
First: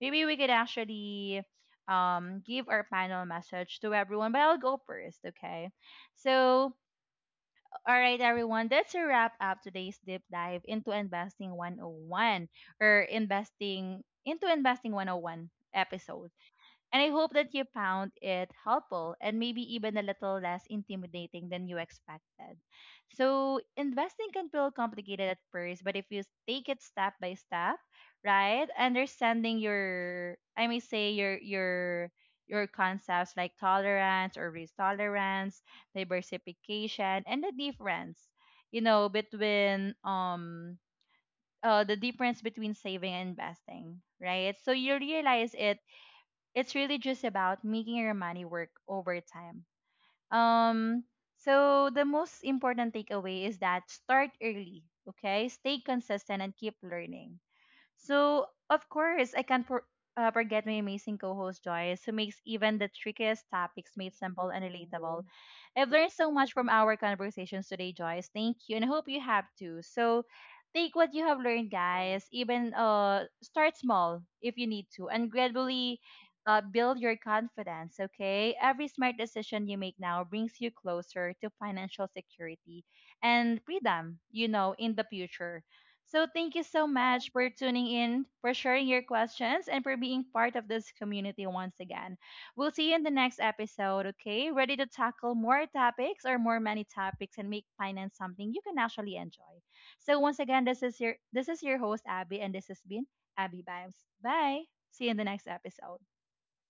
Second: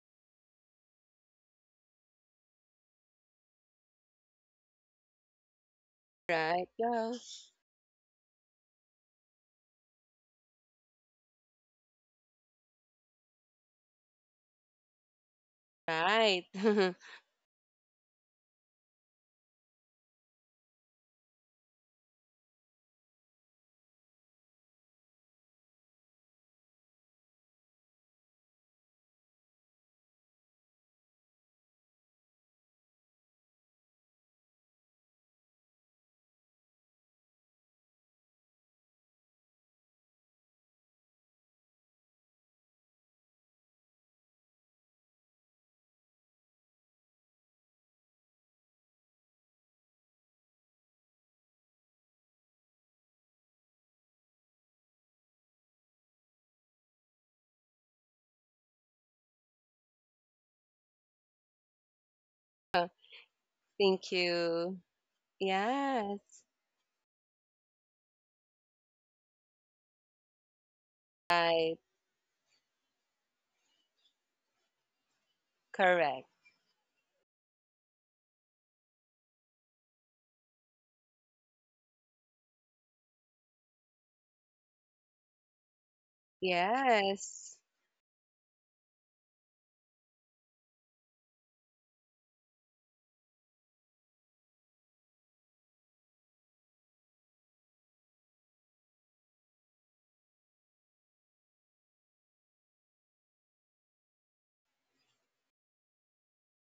maybe we could actually um give our panel message to everyone, but I'll go first, okay? right, So, go. all right, everyone, that's a wrap up today's deep dive into investing one oh one or investing into investing one oh one episode. Right. And I hope that you found it helpful and maybe even a little less intimidating than you expected. So, investing can feel complicated at first, but if you take it step by step, right? Understanding your I may say your your your concepts like tolerance or risk tolerance, diversification, and the difference, you know, between um uh, the difference between saving and investing, right? So you realize it it's really just about making your money work over time. Um, so the most important takeaway is that start early, okay? Stay consistent and keep learning. So, of course, I can't for, uh, forget my amazing co host Joyce, who makes even the trickiest topics Thank made simple and you. relatable. I've learned so Yes. much from our conversations today, Joyce. Thank you, and I hope you have too. So, take what you have learned, Right. guys. Even uh, start small if you need to, and gradually Correct. uh, build your confidence, okay? Every smart decision you make now brings you closer to financial security and freedom, you know, in the future. So thank you so much for Yes. tuning in, for sharing your questions, and for being part of this community once again. We'll see you in the next episode, okay? Ready to tackle more topics or more many topics and make finance something you can actually enjoy. So once again, this is your this is your host Abby and this has been Abby Vibes. Bye. See you in the next episode.